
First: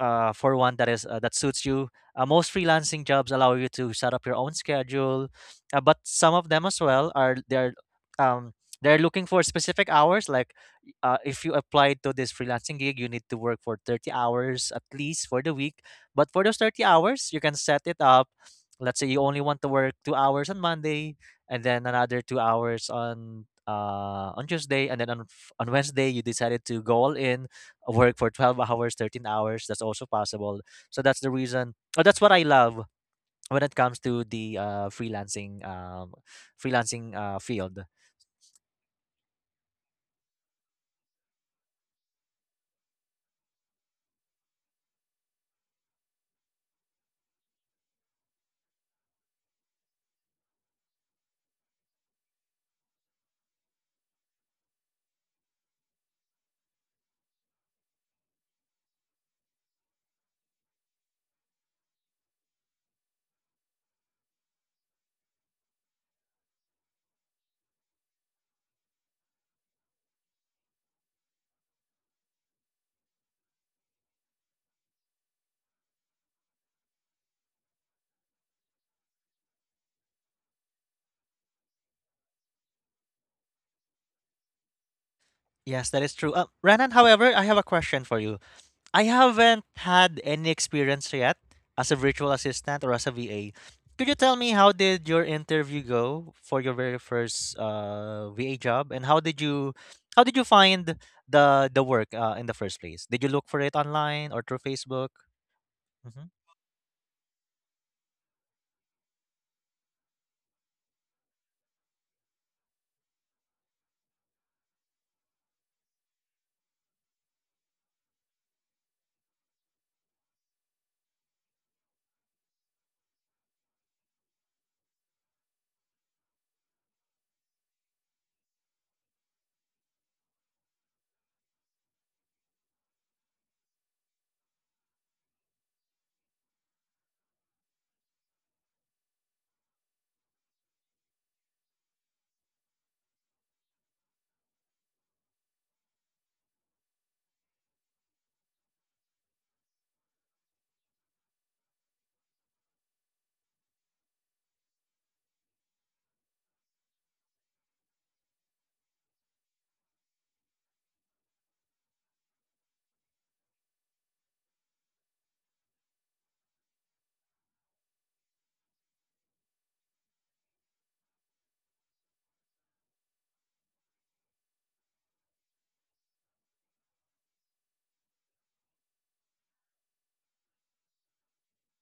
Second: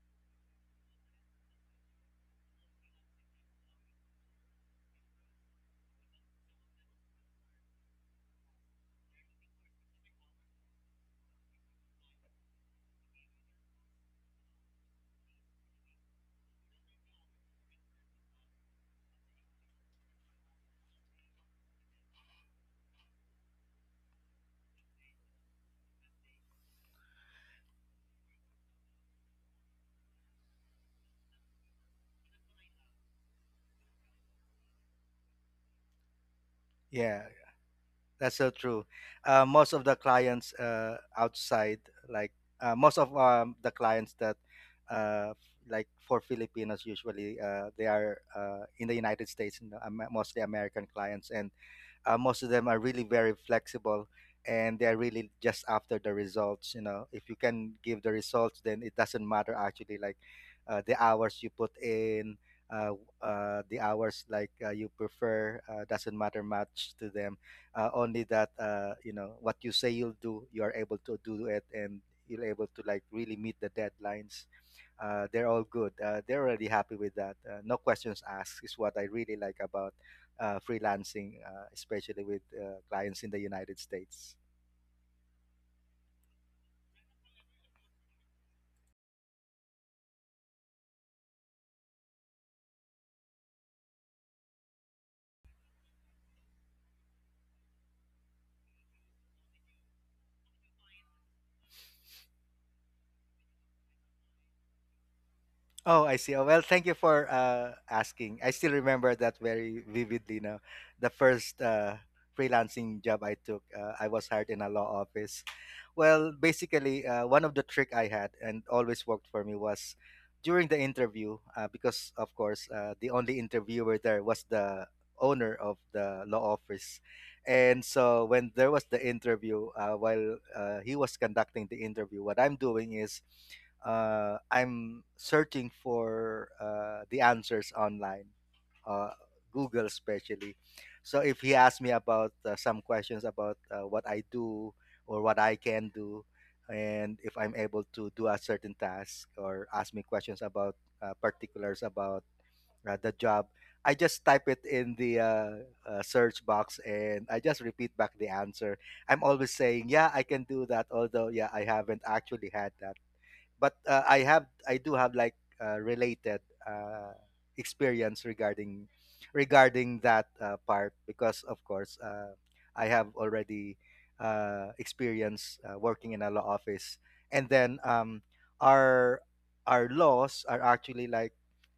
S2: for one that is that suits you. Most freelancing jobs allow you to set up your own schedule, but some of them as well are um, they're looking for specific hours. Like if you apply to this freelancing gig, you need to work for 30 hours at least for the week. But for those 30 hours, you can set it up. Let's say you only want to work 2 hours on Monday, and then another 2 hours on Tuesday, and then on Wednesday you decided to go all in, work for 12 hours, 13 hours. That's also possible. So that's the reason. Or that's what I love when it comes to the freelancing
S1: Yeah,
S2: field.
S1: that's so true. Most of the clients outside, like most of the clients that uh, like for Filipinos usually they are in the United States, in the, mostly American clients, and most of them are really very flexible, and they're really just after the results, you know, if you can give the results then it doesn't matter actually, like the hours you put in, uh, the hours like you prefer doesn't matter much to them, only that you know what you say you'll do, you are able to do it, and you're able to like really meet the deadlines, they're all good. They're already happy with that. No questions asked is what I really like about freelancing, especially with clients in the United States.
S2: Yes, that is true. Renan, however, I have a question for you. I haven't had any experience yet as a virtual assistant or as a VA. Could you tell me how did your interview go for your very first VA job, and how did you find the work in the first place? Did you look for it online or through Facebook?
S1: Oh, I
S2: Mm-hmm.
S1: see. Oh, well, thank you for asking. I still remember that very vividly now. The first freelancing job I took, I was hired in a law office. Well, basically, one of the trick I had and always worked for me was during the interview, because of course, the only interviewer there was the owner of the law office. And so when there was the interview, while he was conducting the interview, what I'm doing is I'm searching for the answers online, uh, Google especially. So if he asks me about some questions about what I do or what I can do, and if I'm able to do a certain task or ask me questions about particulars about the job, I just type it in the search box and I just repeat back the answer. I'm always saying, yeah, I can do that, although, yeah, I haven't actually had that but I do have like related uh, experience regarding that part because of course I have already experience working in a law office, and then our our laws are actually like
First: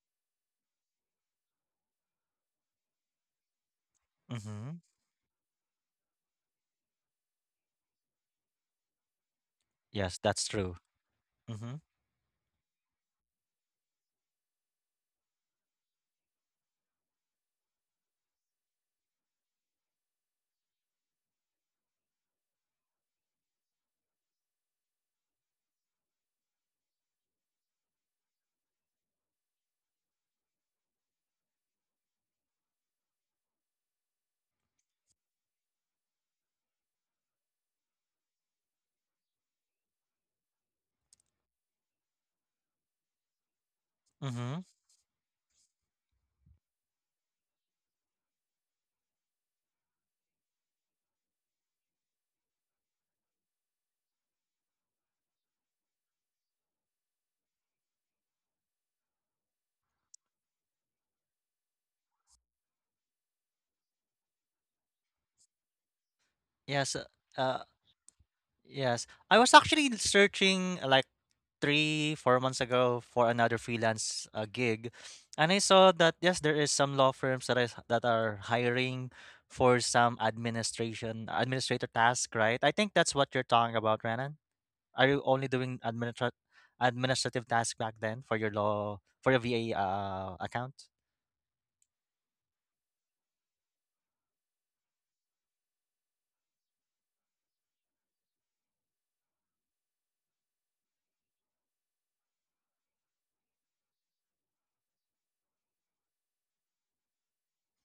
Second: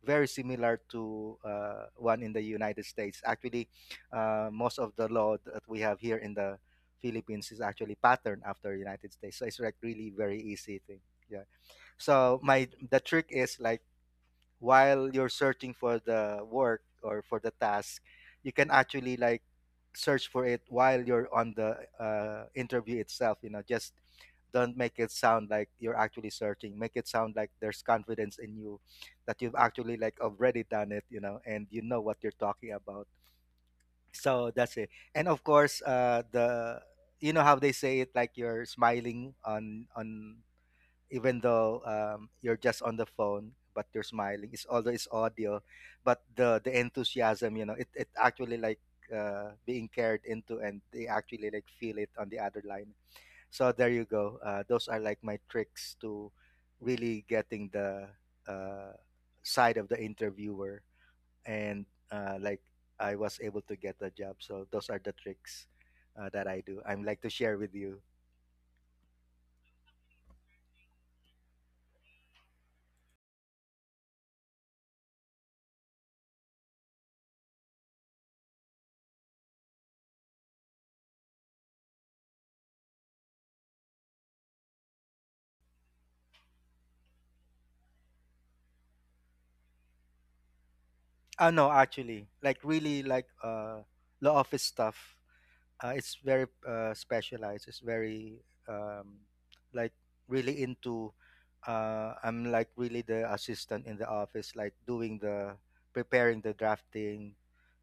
S1: very similar to one in the United States. Actually,
S2: Mm-hmm.
S1: most of the law that we have here in the Philippines is actually patterned after United States, so it's like really
S2: Yes,
S1: very
S2: that's true.
S1: easy thing. Yeah.
S2: Mm-hmm.
S1: So my The trick is like while you're searching for the work or for the task, you can actually like search for it while you're on the interview itself. You know, just don't make it sound like you're actually searching. Make it sound like there's confidence in you that you've actually like already done it. You know, and you know what you're talking about. So that's it. And of course, the you know how they say it, like you're smiling on, even though you're just on the phone, but you're smiling,
S2: Mm-hmm.
S1: it's although it's audio, but the enthusiasm, you know, it actually like being cared into, and they actually like feel it on the other line. So there you go. Those are like my tricks to really getting the uh, side of the interviewer, and like I was able to get the job. So those are the tricks that I do,
S2: Yes.
S1: I'm like to share
S2: Uh,
S1: with you.
S2: yes. I was actually searching, like, three, 4 months ago for another freelance gig, and I saw that yes, there is some law firms that is that are hiring for some administration administrator task, right? I think that's what you're talking about, Renan. Are you only doing administrative tasks back then for your VA account?
S1: No, actually, like really like law office stuff. It's very specialized. It's very um like really into, I'm like really the assistant in the office, like doing the preparing the drafting,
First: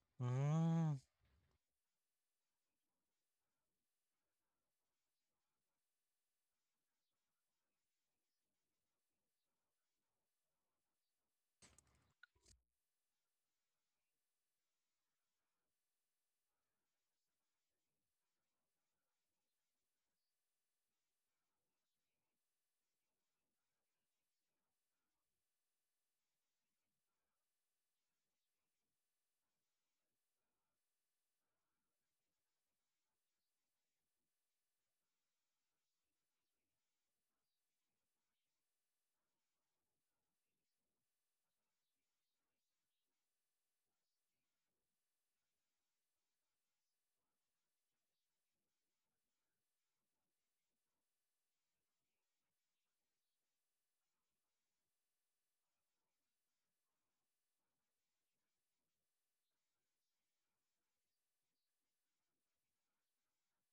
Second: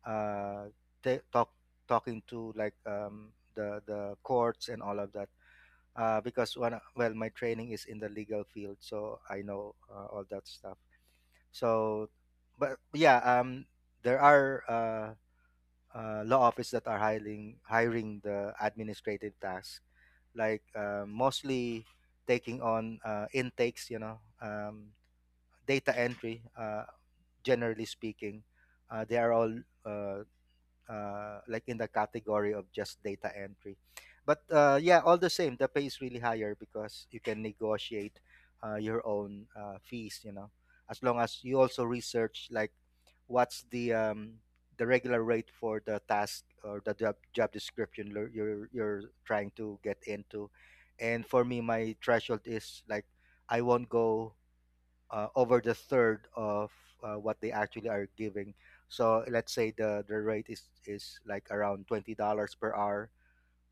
S1: uh
S2: Mm,
S1: ta talk talking to like the courts and all of that. Because one, well, my training is in the legal field, so I know all that stuff. So, but yeah, there are law office that are hiring the administrative tasks, like mostly taking on intakes, you know, data entry. Generally speaking, they are all uh, like in the category of just data entry. But yeah, all the same, the pay is really higher because you can negotiate your own fees. You know, as long as you also research like what's the regular rate for the task or the job, you're trying to get into. And for me, my threshold is like I won't go over the third of what they actually are giving. So let's say the rate is like around $20 per hour.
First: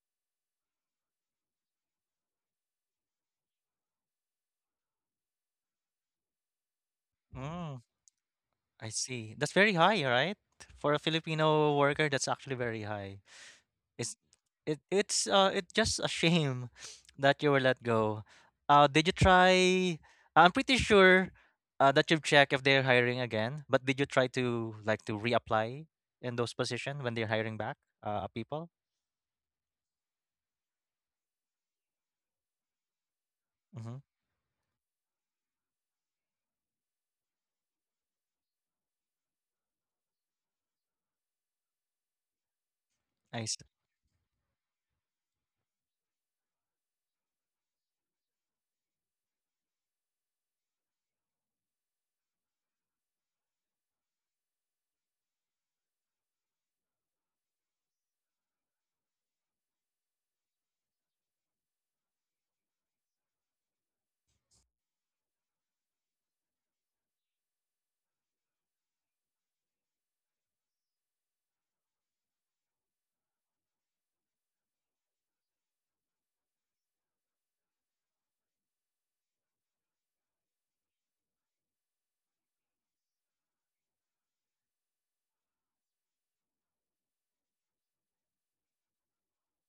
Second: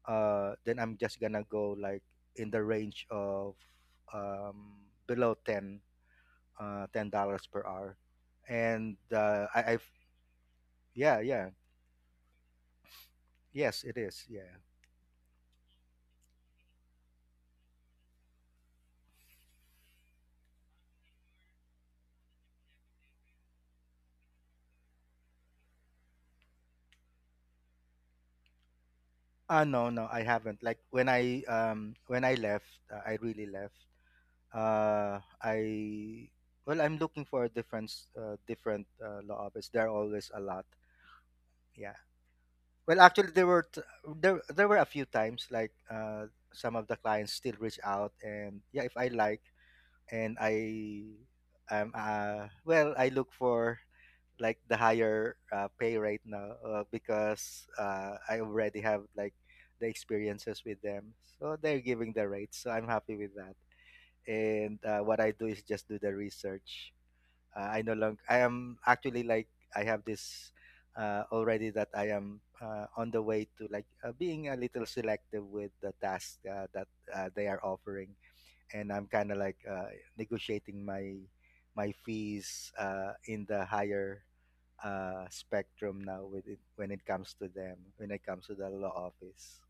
S1: Then I'm just gonna go like in the range of below $10 per
S2: mm,
S1: hour,
S2: I
S1: and
S2: see. That's very high, right? For a
S1: yeah, yeah,
S2: Filipino worker, that's actually very high.
S1: yes it
S2: It's
S1: is, yeah.
S2: it's just a shame that you were let go. Did you try? I'm pretty sure that you've checked if they're hiring again. But did you try to reapply in those positions when they're hiring back people?
S1: No, no, I haven't, like when I left I really left.
S2: Mm-hmm.
S1: uh i I'm looking for a different different law office. There are always a lot. Yeah, well, actually there
S2: I s-
S1: were there were a few times like some of the clients still reach out, and yeah, if I like, and I I look for like the higher pay rate now because I already have like the experiences with them, so they're giving the rates, so I'm happy with that, and what I do is just do the research. I no longer I am actually like I have this already that I am on the way to like being a little selective with the task that they are offering, and I'm kind of like negotiating my fees in the higher spectrum now with it, when it comes to the law office.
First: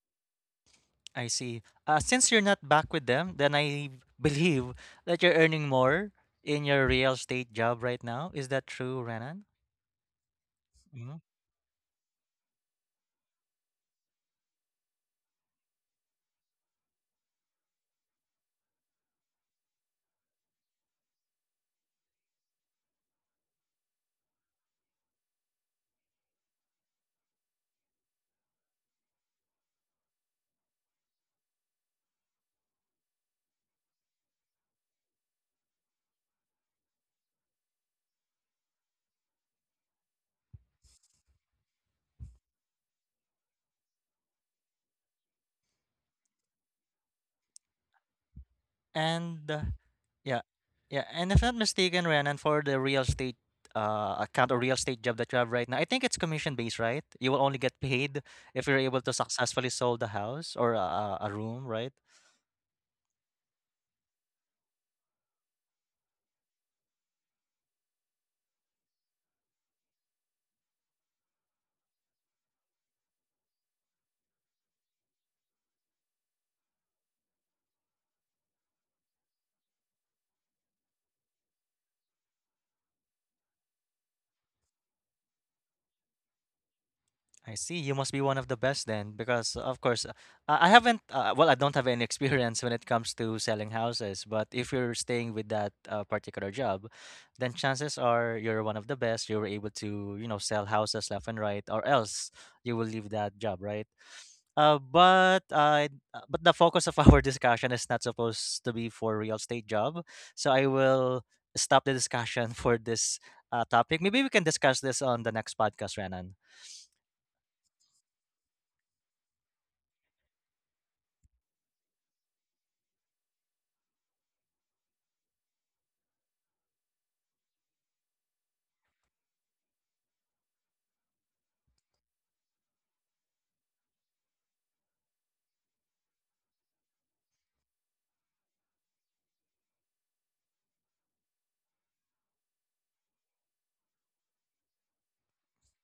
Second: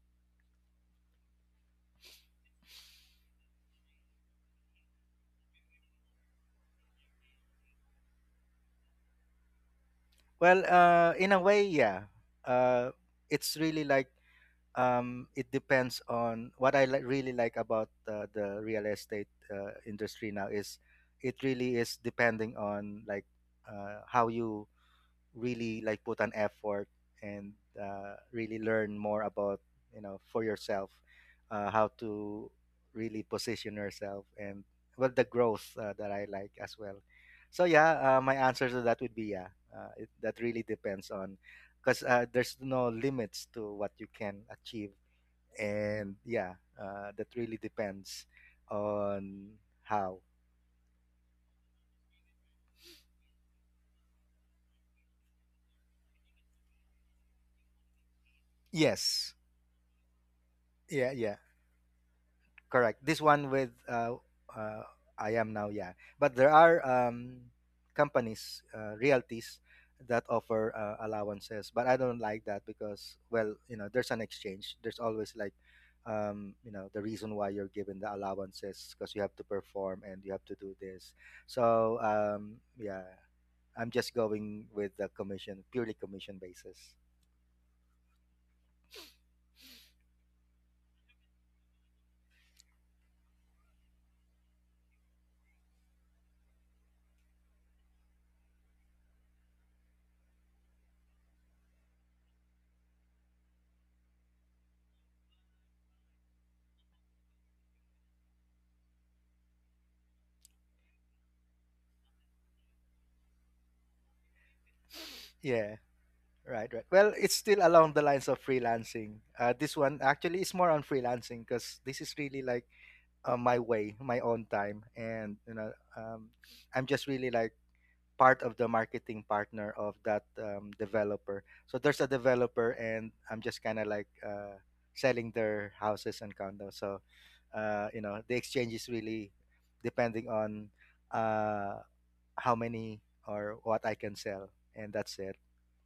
S2: I see. Since you're not back with them, then I believe that you're earning more in your real estate job right now. Is that true, Renan?
S1: Well,
S2: Mm-hmm.
S1: in a way, yeah. Uh, it's really like, it depends on what I really like about the real estate industry now is, it really is depending on like how you really like put an effort, and really learn more about, you know, for yourself how to really position yourself, and, well, the growth that I like as well. So yeah, my answer to that would be yeah. That really depends on, because there's no limits to what you can achieve, and yeah, that really depends on
S2: And
S1: how.
S2: yeah, yeah. And if not mistaken, Rhiannon, for the real estate account or real estate job that you have right now, I think it's commission based, right? You will only get paid if you're able to
S1: Yes,
S2: successfully sold the house or a,
S1: yeah,
S2: a a
S1: yeah,
S2: room, right?
S1: correct. This one with uh, I am now, yeah. But there are companies, realties that offer allowances, but I don't like that because, well, you know, there's an exchange, there's always like, you know, the reason why you're given the allowances because you have to perform and you have to do this. So yeah, I'm just going with the commission, purely commission basis.
S2: I see. You must be one of the best then, because of course, I haven't. Well, I don't have any experience when it comes to selling houses. But if you're staying with that particular job, then chances are you're one of the best. You were able to, you know, sell houses left and right, or else you will leave that job, right? Uh, but uh, but the focus of our discussion is not supposed to be for real estate job. So I will stop the discussion for this topic. Maybe we can discuss this on the next
S1: Yeah,
S2: podcast, Renan.
S1: right, right. Well, it's still along the lines of freelancing. This one actually is more on freelancing because this is really like my way, my own time, and, you know, um, I'm just really like part of the marketing partner of that developer. So there's a developer, and I'm just kind of like selling their houses and condos. So, you know, the exchange is really depending on uh, how many or what I can sell, and that's it.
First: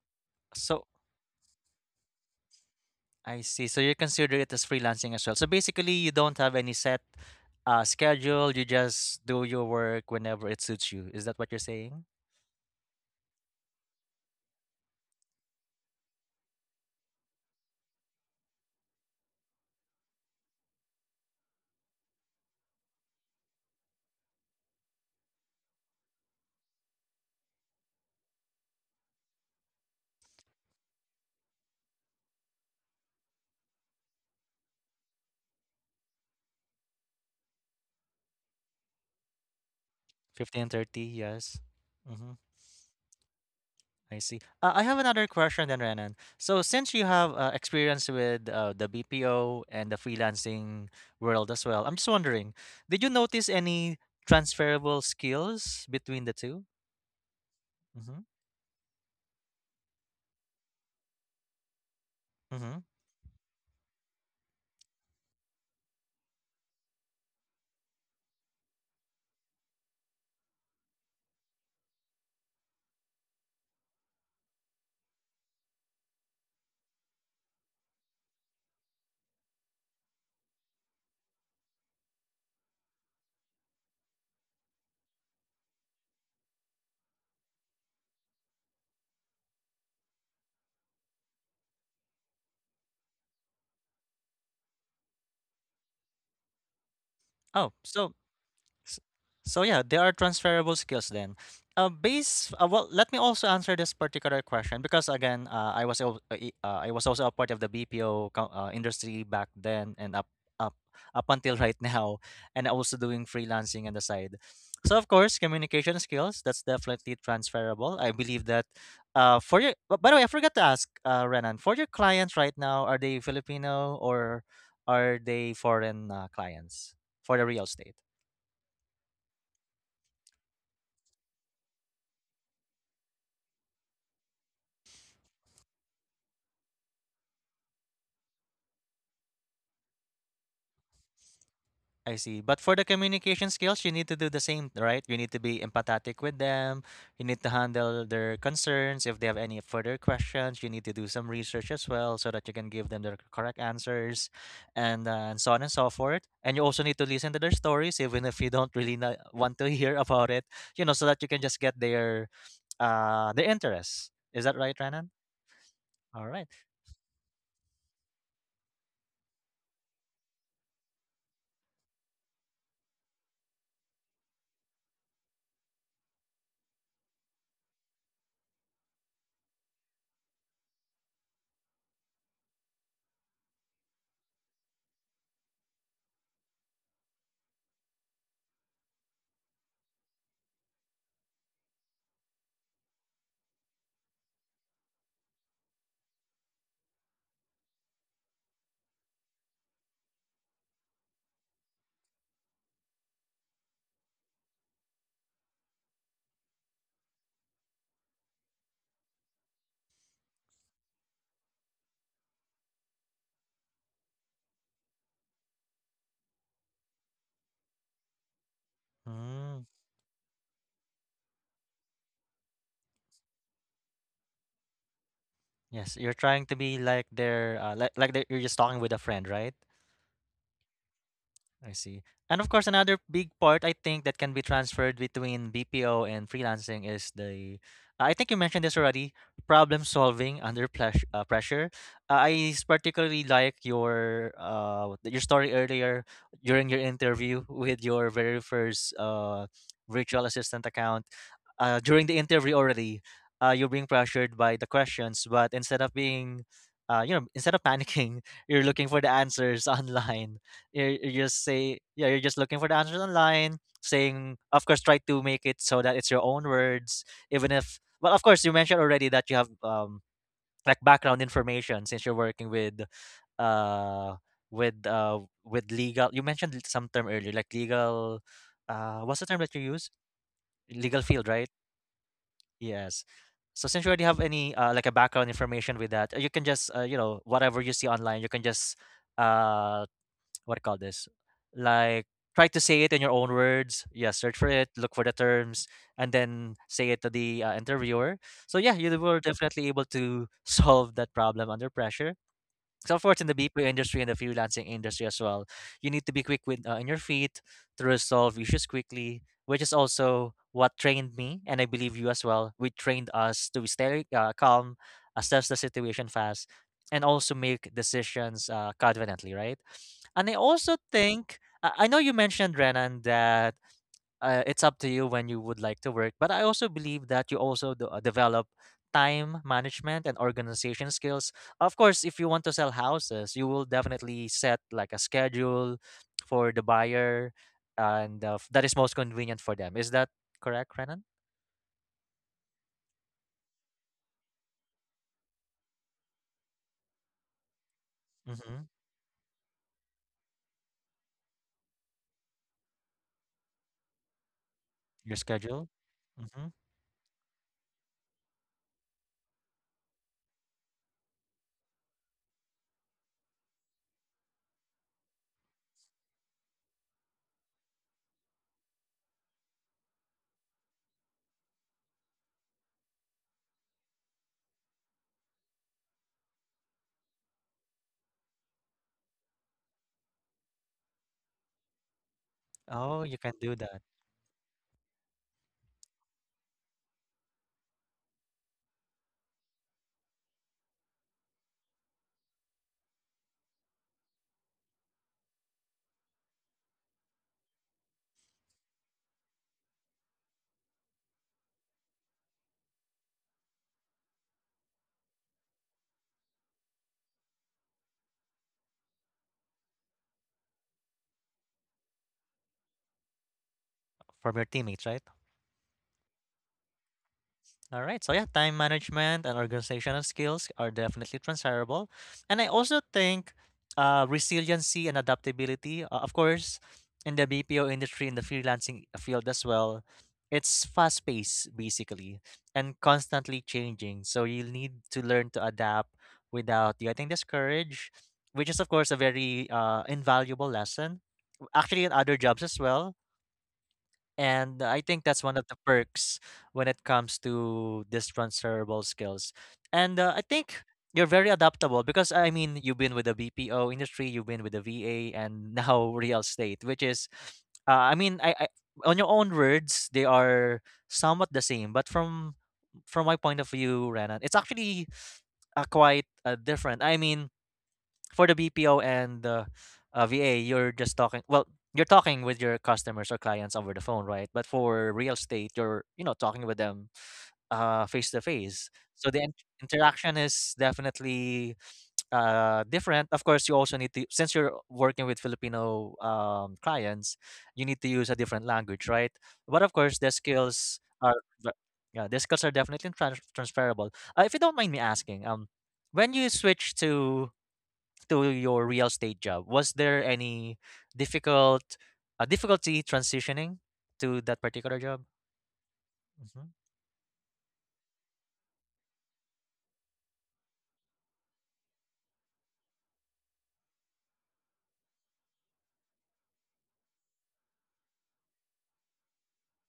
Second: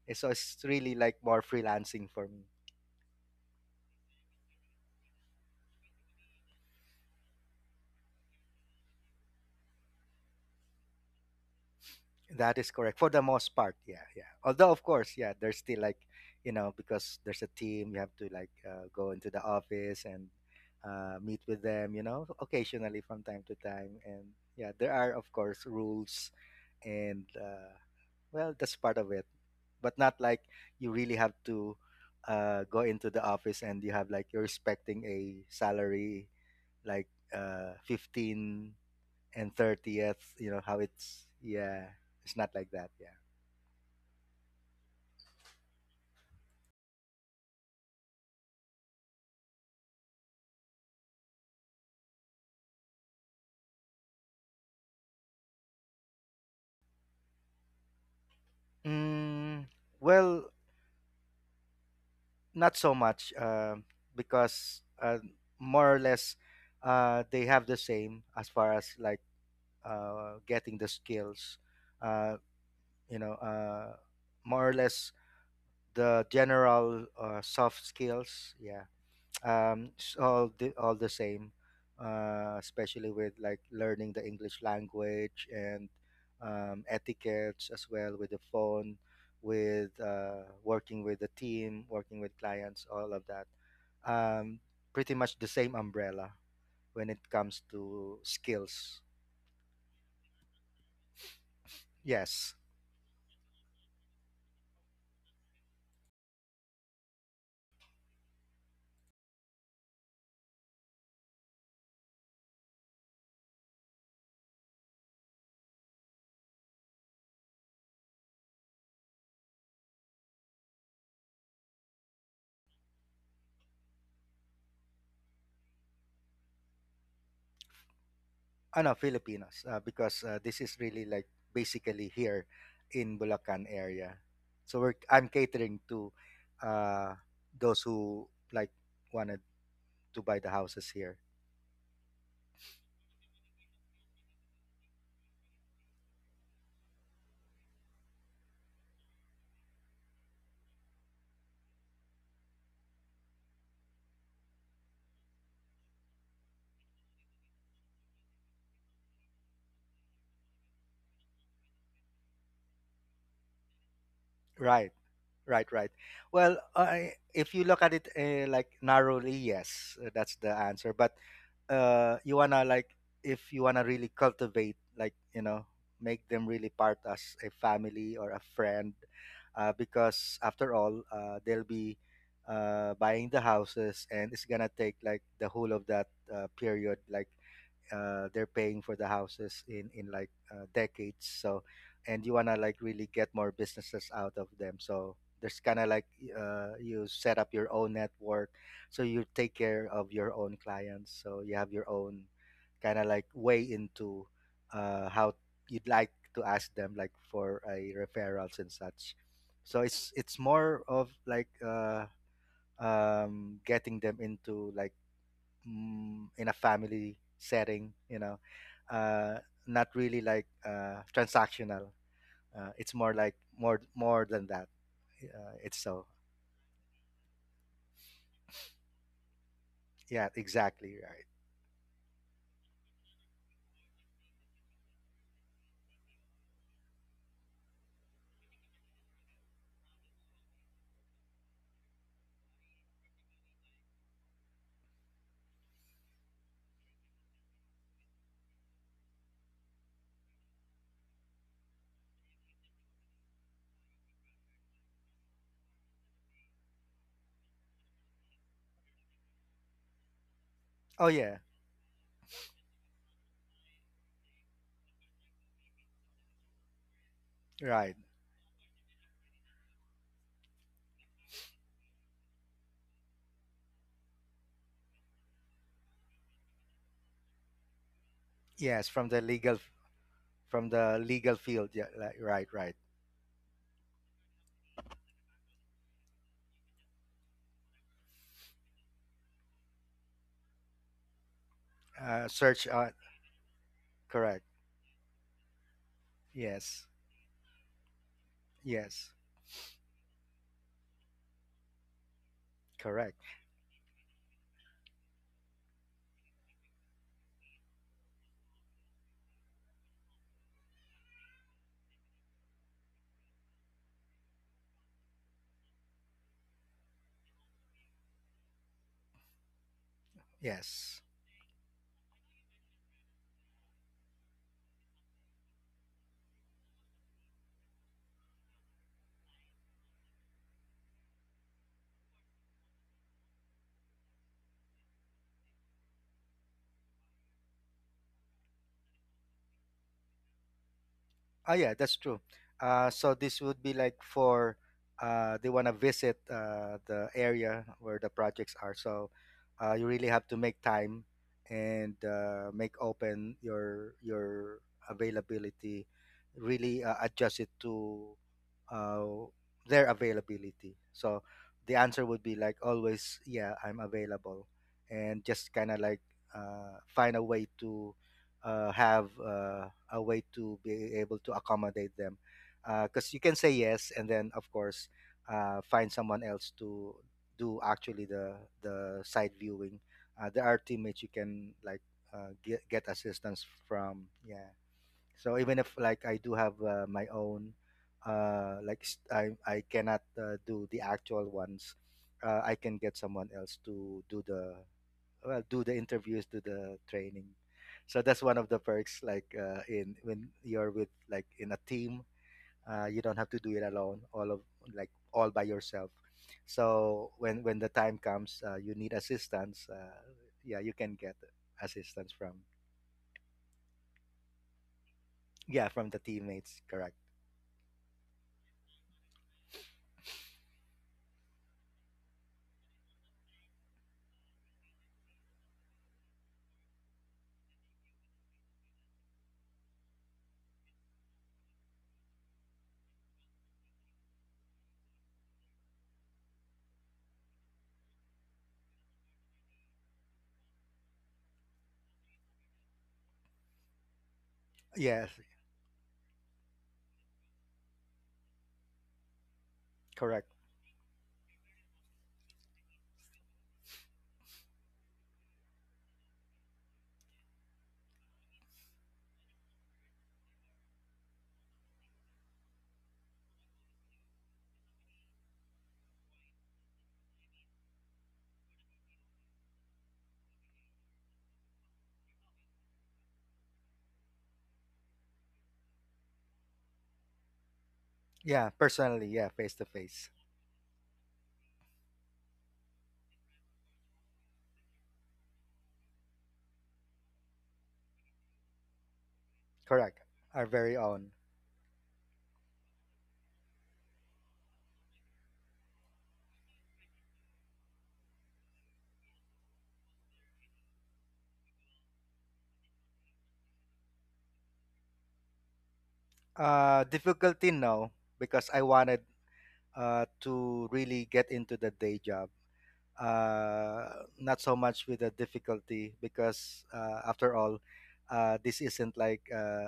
S1: And so it's
S2: So,
S1: really like more freelancing for me.
S2: I see. So you consider it as freelancing as well. So basically, you don't have any set schedule. You just do your work whenever it suits you. Is that what you're saying?
S1: That is correct for the most part. Yeah, yeah. Although of course, yeah, there's still like, you know, because there's a team, you have to like go into the office and meet with them, you know, occasionally from time to time. And yeah, there are of course rules, and well, that's part of it. But not like you really have to go into the office and you have like you're expecting a salary like 15 and 30th, you know
S2: 15
S1: how
S2: 30.
S1: it's.
S2: Yes.
S1: Yeah,
S2: Mm-hmm.
S1: it's not like that, yeah.
S2: I see. I have another question then, Renan. So since you have experience with the BPO and the freelancing world as well, I'm just wondering, did you notice any transferable skills between the two?
S1: mm, well,
S2: Mm-hmm.
S1: not
S2: Mm-hmm.
S1: so much. Because more or less they have the same as far as like getting the skills, uh you know, more or less the general soft skills, yeah. It's all the same, especially with like learning the English language and etiquettes as well with the phone, with working with the team, working with clients, all of that. Um, Pretty much the same umbrella when it comes
S2: Oh, so
S1: to
S2: S-
S1: skills.
S2: So yeah, there are transferable skills then. Base.
S1: Yes.
S2: Well, let me also answer this particular question because again, I was also a part of the BPO industry back then and up up until right now, and also doing freelancing on the side. So of course, communication skills, that's definitely transferable. I believe that. By the way, I forgot to ask, Renan, for your clients right now, are they Filipino or are they foreign clients for the real estate?
S1: No, Filipinos, because this is really like basically here in Bulacan area. So we're I'm catering to uh, those who like wanted to buy the houses here.
S2: I see. But for the communication skills, you need to do the same, right? You need to be empathetic with them. You need to handle their concerns. If they have any further questions, you need to do some research as well so that you can give them the correct answers and so on and so forth. And you also need to listen to their stories, even if you don't really want to hear about it, you know, so that you can just get their interests. Is that right,
S1: Right.
S2: Renan?
S1: Right, right.
S2: All right.
S1: Well, I if you look at it like narrowly, yes, that's the answer. But you wanna like if you wanna really cultivate, like, you know, make them really part as a family or a friend, because after all, they'll be buying the houses, and it's gonna take like the whole of that period. Like they're paying for the houses in like decades. So, and you want to like really get more businesses out of them, so there's kind of like you set up your own network, so you take care of your own clients, so you have your own kind of like way into how you'd like to ask them like for a referrals and such. So it's more of like getting them into like, in a family setting, you know. uh,
S2: Mm.
S1: Not really like transactional, it's more like more than that, it's
S2: Yes,
S1: so.
S2: you're trying to be like their, like they you're just talking with a friend, right?
S1: Yeah, exactly, right.
S2: I see. And of course, another big part I think that can be transferred between BPO and freelancing is the, I think you mentioned this already, problem solving under pressure. I particularly like your story earlier during your interview with your very first virtual assistant account. During the interview already, you're being pressured by the questions, but instead of being, you know, instead of panicking, you're looking for the answers online. you're
S1: Oh
S2: you
S1: yeah,
S2: just say yeah, you're just looking for the answers online, saying of course try to make it so that it's your own words, even if,
S1: right.
S2: well, of course, you mentioned already that you have like background information since you're working with uh legal. You mentioned some term earlier like legal.
S1: Yes,
S2: What's the term that you use?
S1: from
S2: Legal
S1: the
S2: field,
S1: legal
S2: right?
S1: field, yeah. Like, right, right.
S2: Yes. So since you already have any like a background information with that, you can just, you know, whatever you see online you can just uh what do you call this? Like try to
S1: Search,
S2: say it in your own words. Yeah, search
S1: correct.
S2: for it, look for the terms, and then
S1: Yes.
S2: say it to the interviewer. So yeah, you
S1: Yes,
S2: were definitely able to solve that problem under pressure. So, of
S1: correct.
S2: course, in the BPO industry and the freelancing industry as well, you need to be quick with, on your feet to resolve issues quickly, which is also what trained me, and I believe you as well. We trained us to stay calm, assess the situation fast, and also make decisions confidently, right? And I also
S1: Yes.
S2: think I know you mentioned, Renan, that it's up to you when you would like to work. But I also believe that you also develop time management and organization skills. Of course, if you want to sell houses, you will definitely set like a schedule for the buyer, and that is most convenient for them. Is that correct, Renan?
S1: Oh yeah, that's true. So this would be like for they want to visit the area where the projects
S2: Mm-hmm.
S1: are. So you really have to make time and make open your
S2: Your schedule.
S1: availability.
S2: Mm-hmm.
S1: Really adjust it to uh, their availability. So the answer would be like always, yeah, I'm available, and just kind of like find a way to have a way to be able to accommodate them because you can say yes, and then of course find someone else to do actually the side viewing. Uh, there are teammates you can like uh, get
S2: Oh, you can
S1: assistance
S2: do that
S1: from. Yeah, so even if like I do have my own, uh, I cannot do the actual ones, I can get someone else to do the, well, do the interviews, do the training. So that's one of the perks, like in, when you're with, like, in a team, you don't have to do it alone, all of, like, all by yourself. So when the time comes, you need assistance, yeah, you can get assistance from.
S2: from your teammates, right?
S1: Yeah, from the teammates, correct.
S2: All right. So yeah, time management and organizational skills are definitely transferable. And I also think resiliency and adaptability, of course, in the BPO industry, in the freelancing field as well, it's fast paced basically and constantly changing. So you need to learn to adapt without getting discouraged, which is, of course, a very invaluable lesson. Actually, in other jobs as well, and I think
S1: Yes,
S2: that's one of the perks when it comes to these transferable skills. And I
S1: correct.
S2: think you're very adaptable because I mean, you've been with the BPO industry, you've been with the VA, and now real estate, which is, I mean, I on your own words, they are somewhat the same. But from my point of view, Renan, it's actually quite different. I mean, for the BPO and the VA, you're just talking. Well, you're talking with your customers or clients over the phone, right? But for real estate, you're, you know, talking with them face to
S1: Yeah,
S2: face.
S1: personally,
S2: So the
S1: yeah, face to face.
S2: interaction is definitely different. Of course, you also need to, since you're working with Filipino clients, you need to use a different language, right? But of course,
S1: Correct,
S2: the
S1: our very
S2: skills
S1: own.
S2: are ve- yeah, the skills are definitely transferable. If you don't mind me asking, when you switch to your real estate job, was there any difficult difficulty transitioning to that particular job? hmm
S1: Uh, difficulty? No, because I wanted to really get into the day job. Uh, not so much with the difficulty, because after all, this isn't like uh,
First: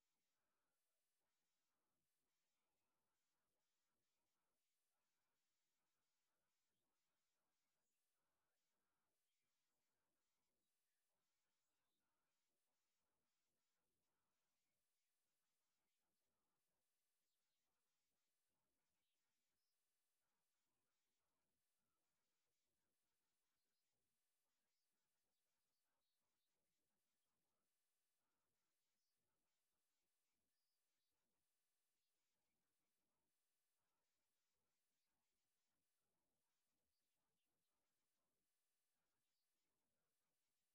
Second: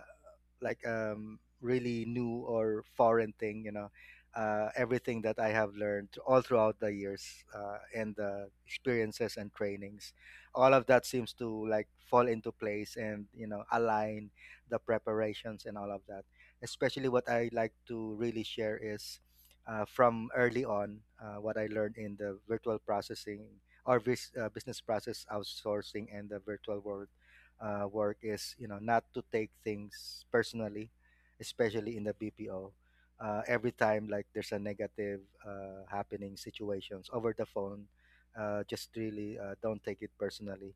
S1: like um, really new or foreign thing. You know, everything that I have learned all throughout the years, and the experiences and trainings, all of that seems to like fall into place, and you know, align the preparations and all of that. Especially what I like to really share is, from early on, what I learned in the virtual processing, or business process outsourcing, and the virtual world work, is you know, not to take things personally, especially in the BPO. Every time like there's a negative, happening situations over the phone, just really don't take it personally.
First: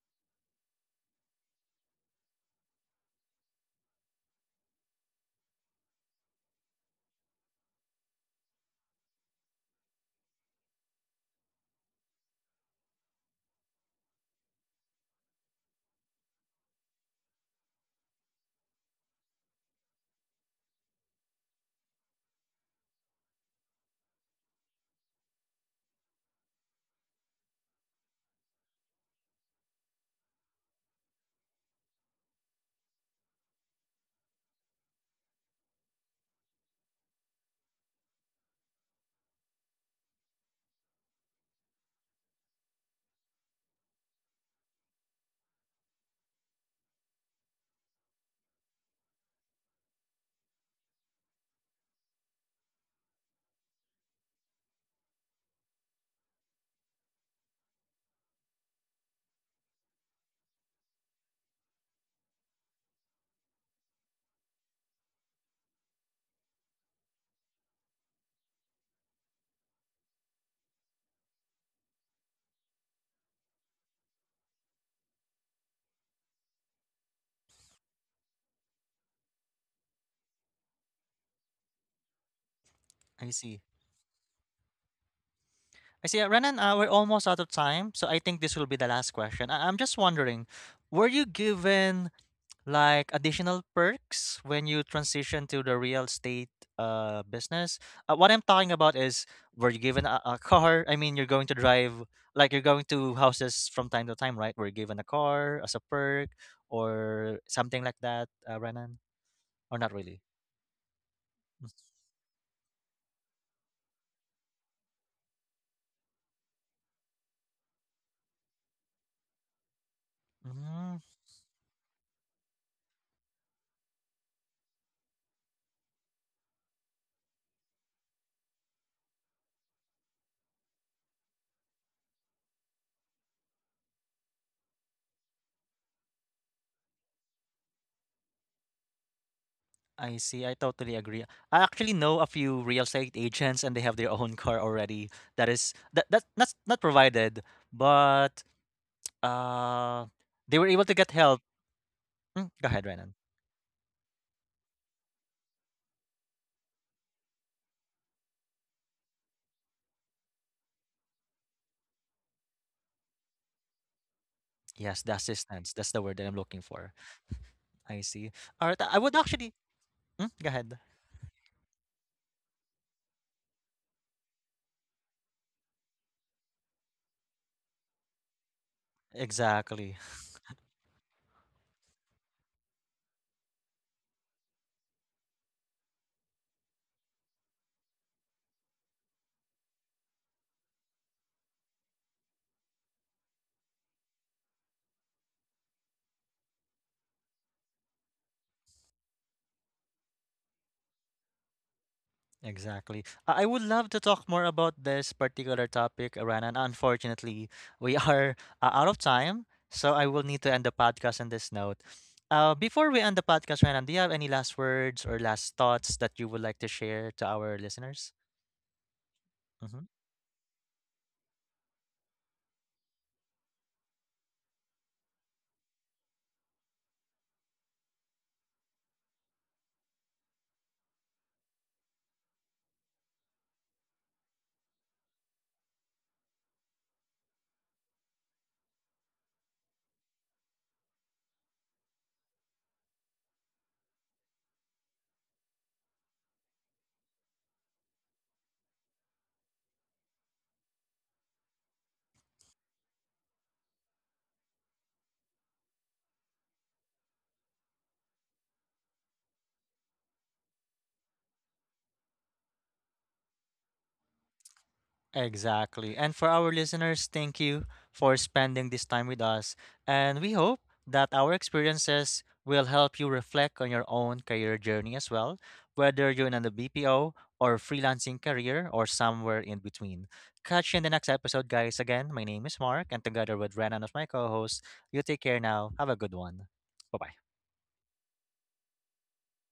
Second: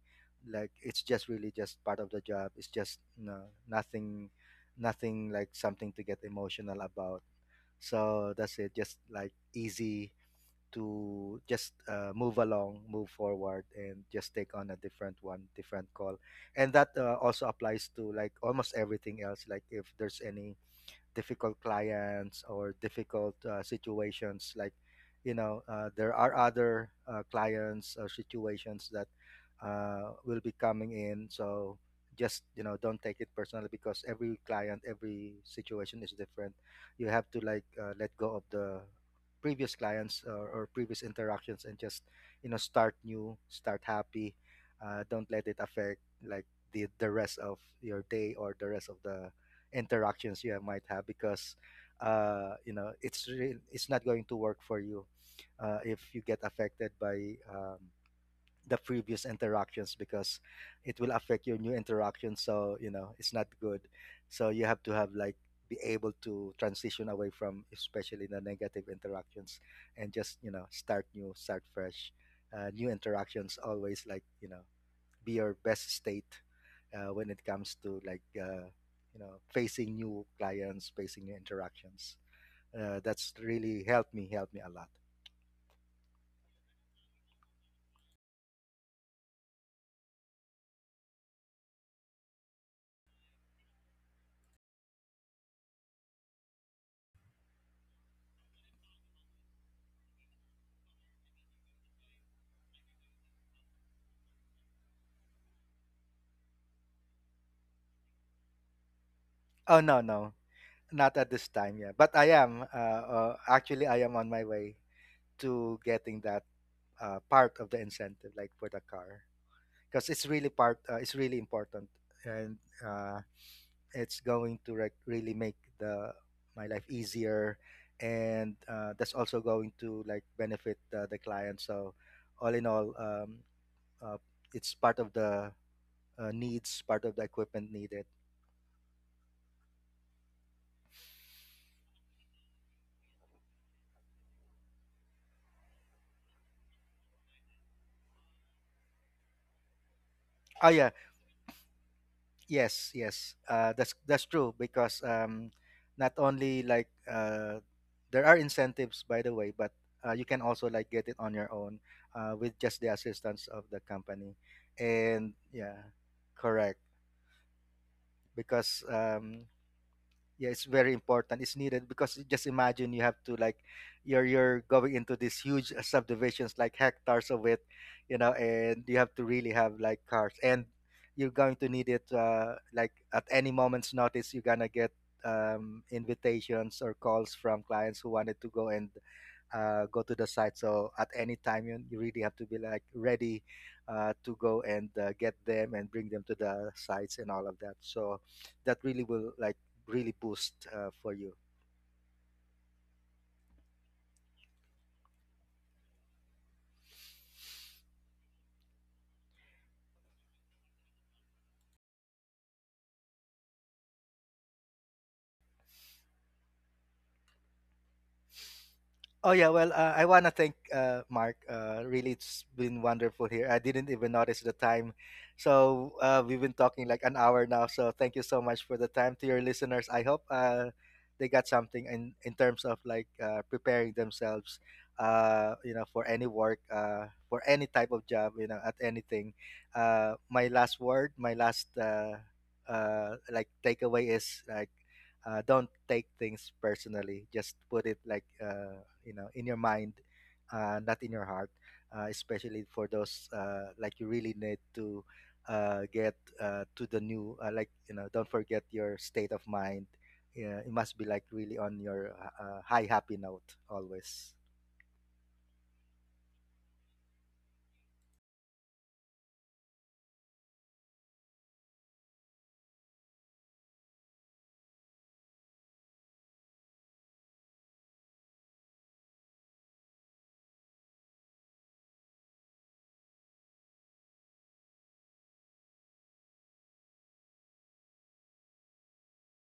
S1: Like, it's just really just part of the job. It's just, you know, nothing, nothing like something to get emotional about. So that's it. Just like easy to just move along, move forward, and just take on a different one, different call. And that also applies to like almost everything else. Like if there's any difficult clients or difficult situations, like you know, there are other clients or situations that will be coming in. So just, you know, don't take it personally, because every client, every situation is different. You have to like let go of the previous clients, or previous interactions, and just, you know, start new, start happy. Uh, don't let it affect, like, the rest of your day or the rest of the interactions you might have, because you know, it's real, it's not going to work for you if you get affected by the previous interactions, because it will affect your new interactions. So you know, it's not good. So you have to have, like, be able to transition away from, especially the negative interactions, and just, you know, start new, start fresh. Uh, new interactions always, like, you know, be your best state when it comes to like you know, facing new clients, facing new interactions. Uh,
S2: I
S1: that's
S2: see.
S1: really helped me, helped me a lot.
S2: I see. Renan, we're almost out of time, so I think this will be the last question. I'm just wondering, were you given like additional perks when you transition to the real estate business? What I'm talking about is, were you given a car? I mean, you're going to drive, like you're going to houses from time to time, right? Were you given a car as a perk or something like that, Renan? Or
S1: Oh
S2: not
S1: no,
S2: really?
S1: no, not at this time. Yeah, but I am, actually, I am on my way to getting that part of the incentive, like for the car, because it's really part.
S2: Mm,
S1: It's really important, and uh, it's going to like really make the, my life easier, and that's also going to like benefit the client. So all in all, uh, it's part of the needs, part of the equipment needed.
S2: I see. I totally agree. I actually know a few real estate agents and they have their own car already. That is that that's not provided, but uh they were
S1: Oh
S2: able to
S1: yeah.
S2: get help. Mm, go ahead,
S1: Yes,
S2: Renan.
S1: yes, that's true, because not only like there are incentives, by the way, but you can also like get it on your own with just the assistance of the company.
S2: Yes, the
S1: And
S2: assistance.
S1: yeah,
S2: That's the word that I'm looking
S1: correct.
S2: for. I see. All right.
S1: Because
S2: I would
S1: um,
S2: actually. Mm, go
S1: yeah, it's
S2: ahead.
S1: very important, it's needed, because just imagine, you have to like, you're going into these huge subdivisions like hectares of it, you know, and you have to really have
S2: Exactly.
S1: like cars, and you're going to need it like at any moment's notice. You're gonna get invitations or calls from clients who wanted to go and go to the site. So at any time, you really have to be like ready to go and get them and bring them to the sites and all of that. So that really will like really boost for you.
S2: Exactly. I would love to talk more about this particular topic, Renan. Unfortunately, we are out of time, so I will need to end the podcast on this note. Before we end the podcast, Renan, do you have any last words or last thoughts that you would like to share to our listeners?
S1: Oh yeah, well,
S2: Mm-hmm.
S1: I want to thank Mark. Really, it's been wonderful here. I didn't even notice the time, so we've been talking like an hour now. So thank you so much for the time to your listeners. I hope they got something in terms of like preparing themselves, you know, for any work, for any type of job, you know, at anything. My last word, my last like takeaway is like don't take things personally. Just put it like you know, in your mind, not in your heart, especially for those, like, you really need to get to the new, like, you know, don't forget your state of mind. Yeah, it must be like really on your high happy note, always.
S2: Exactly. And for our listeners, thank you for spending this time with us. And we hope that our experiences will help you reflect on your own career journey as well, whether you're in a BPO or freelancing career or somewhere in between. Catch you in the next episode, guys. Again, my name is Mark, and together with Renan as my co host, you take care now. Have a good one. Bye bye.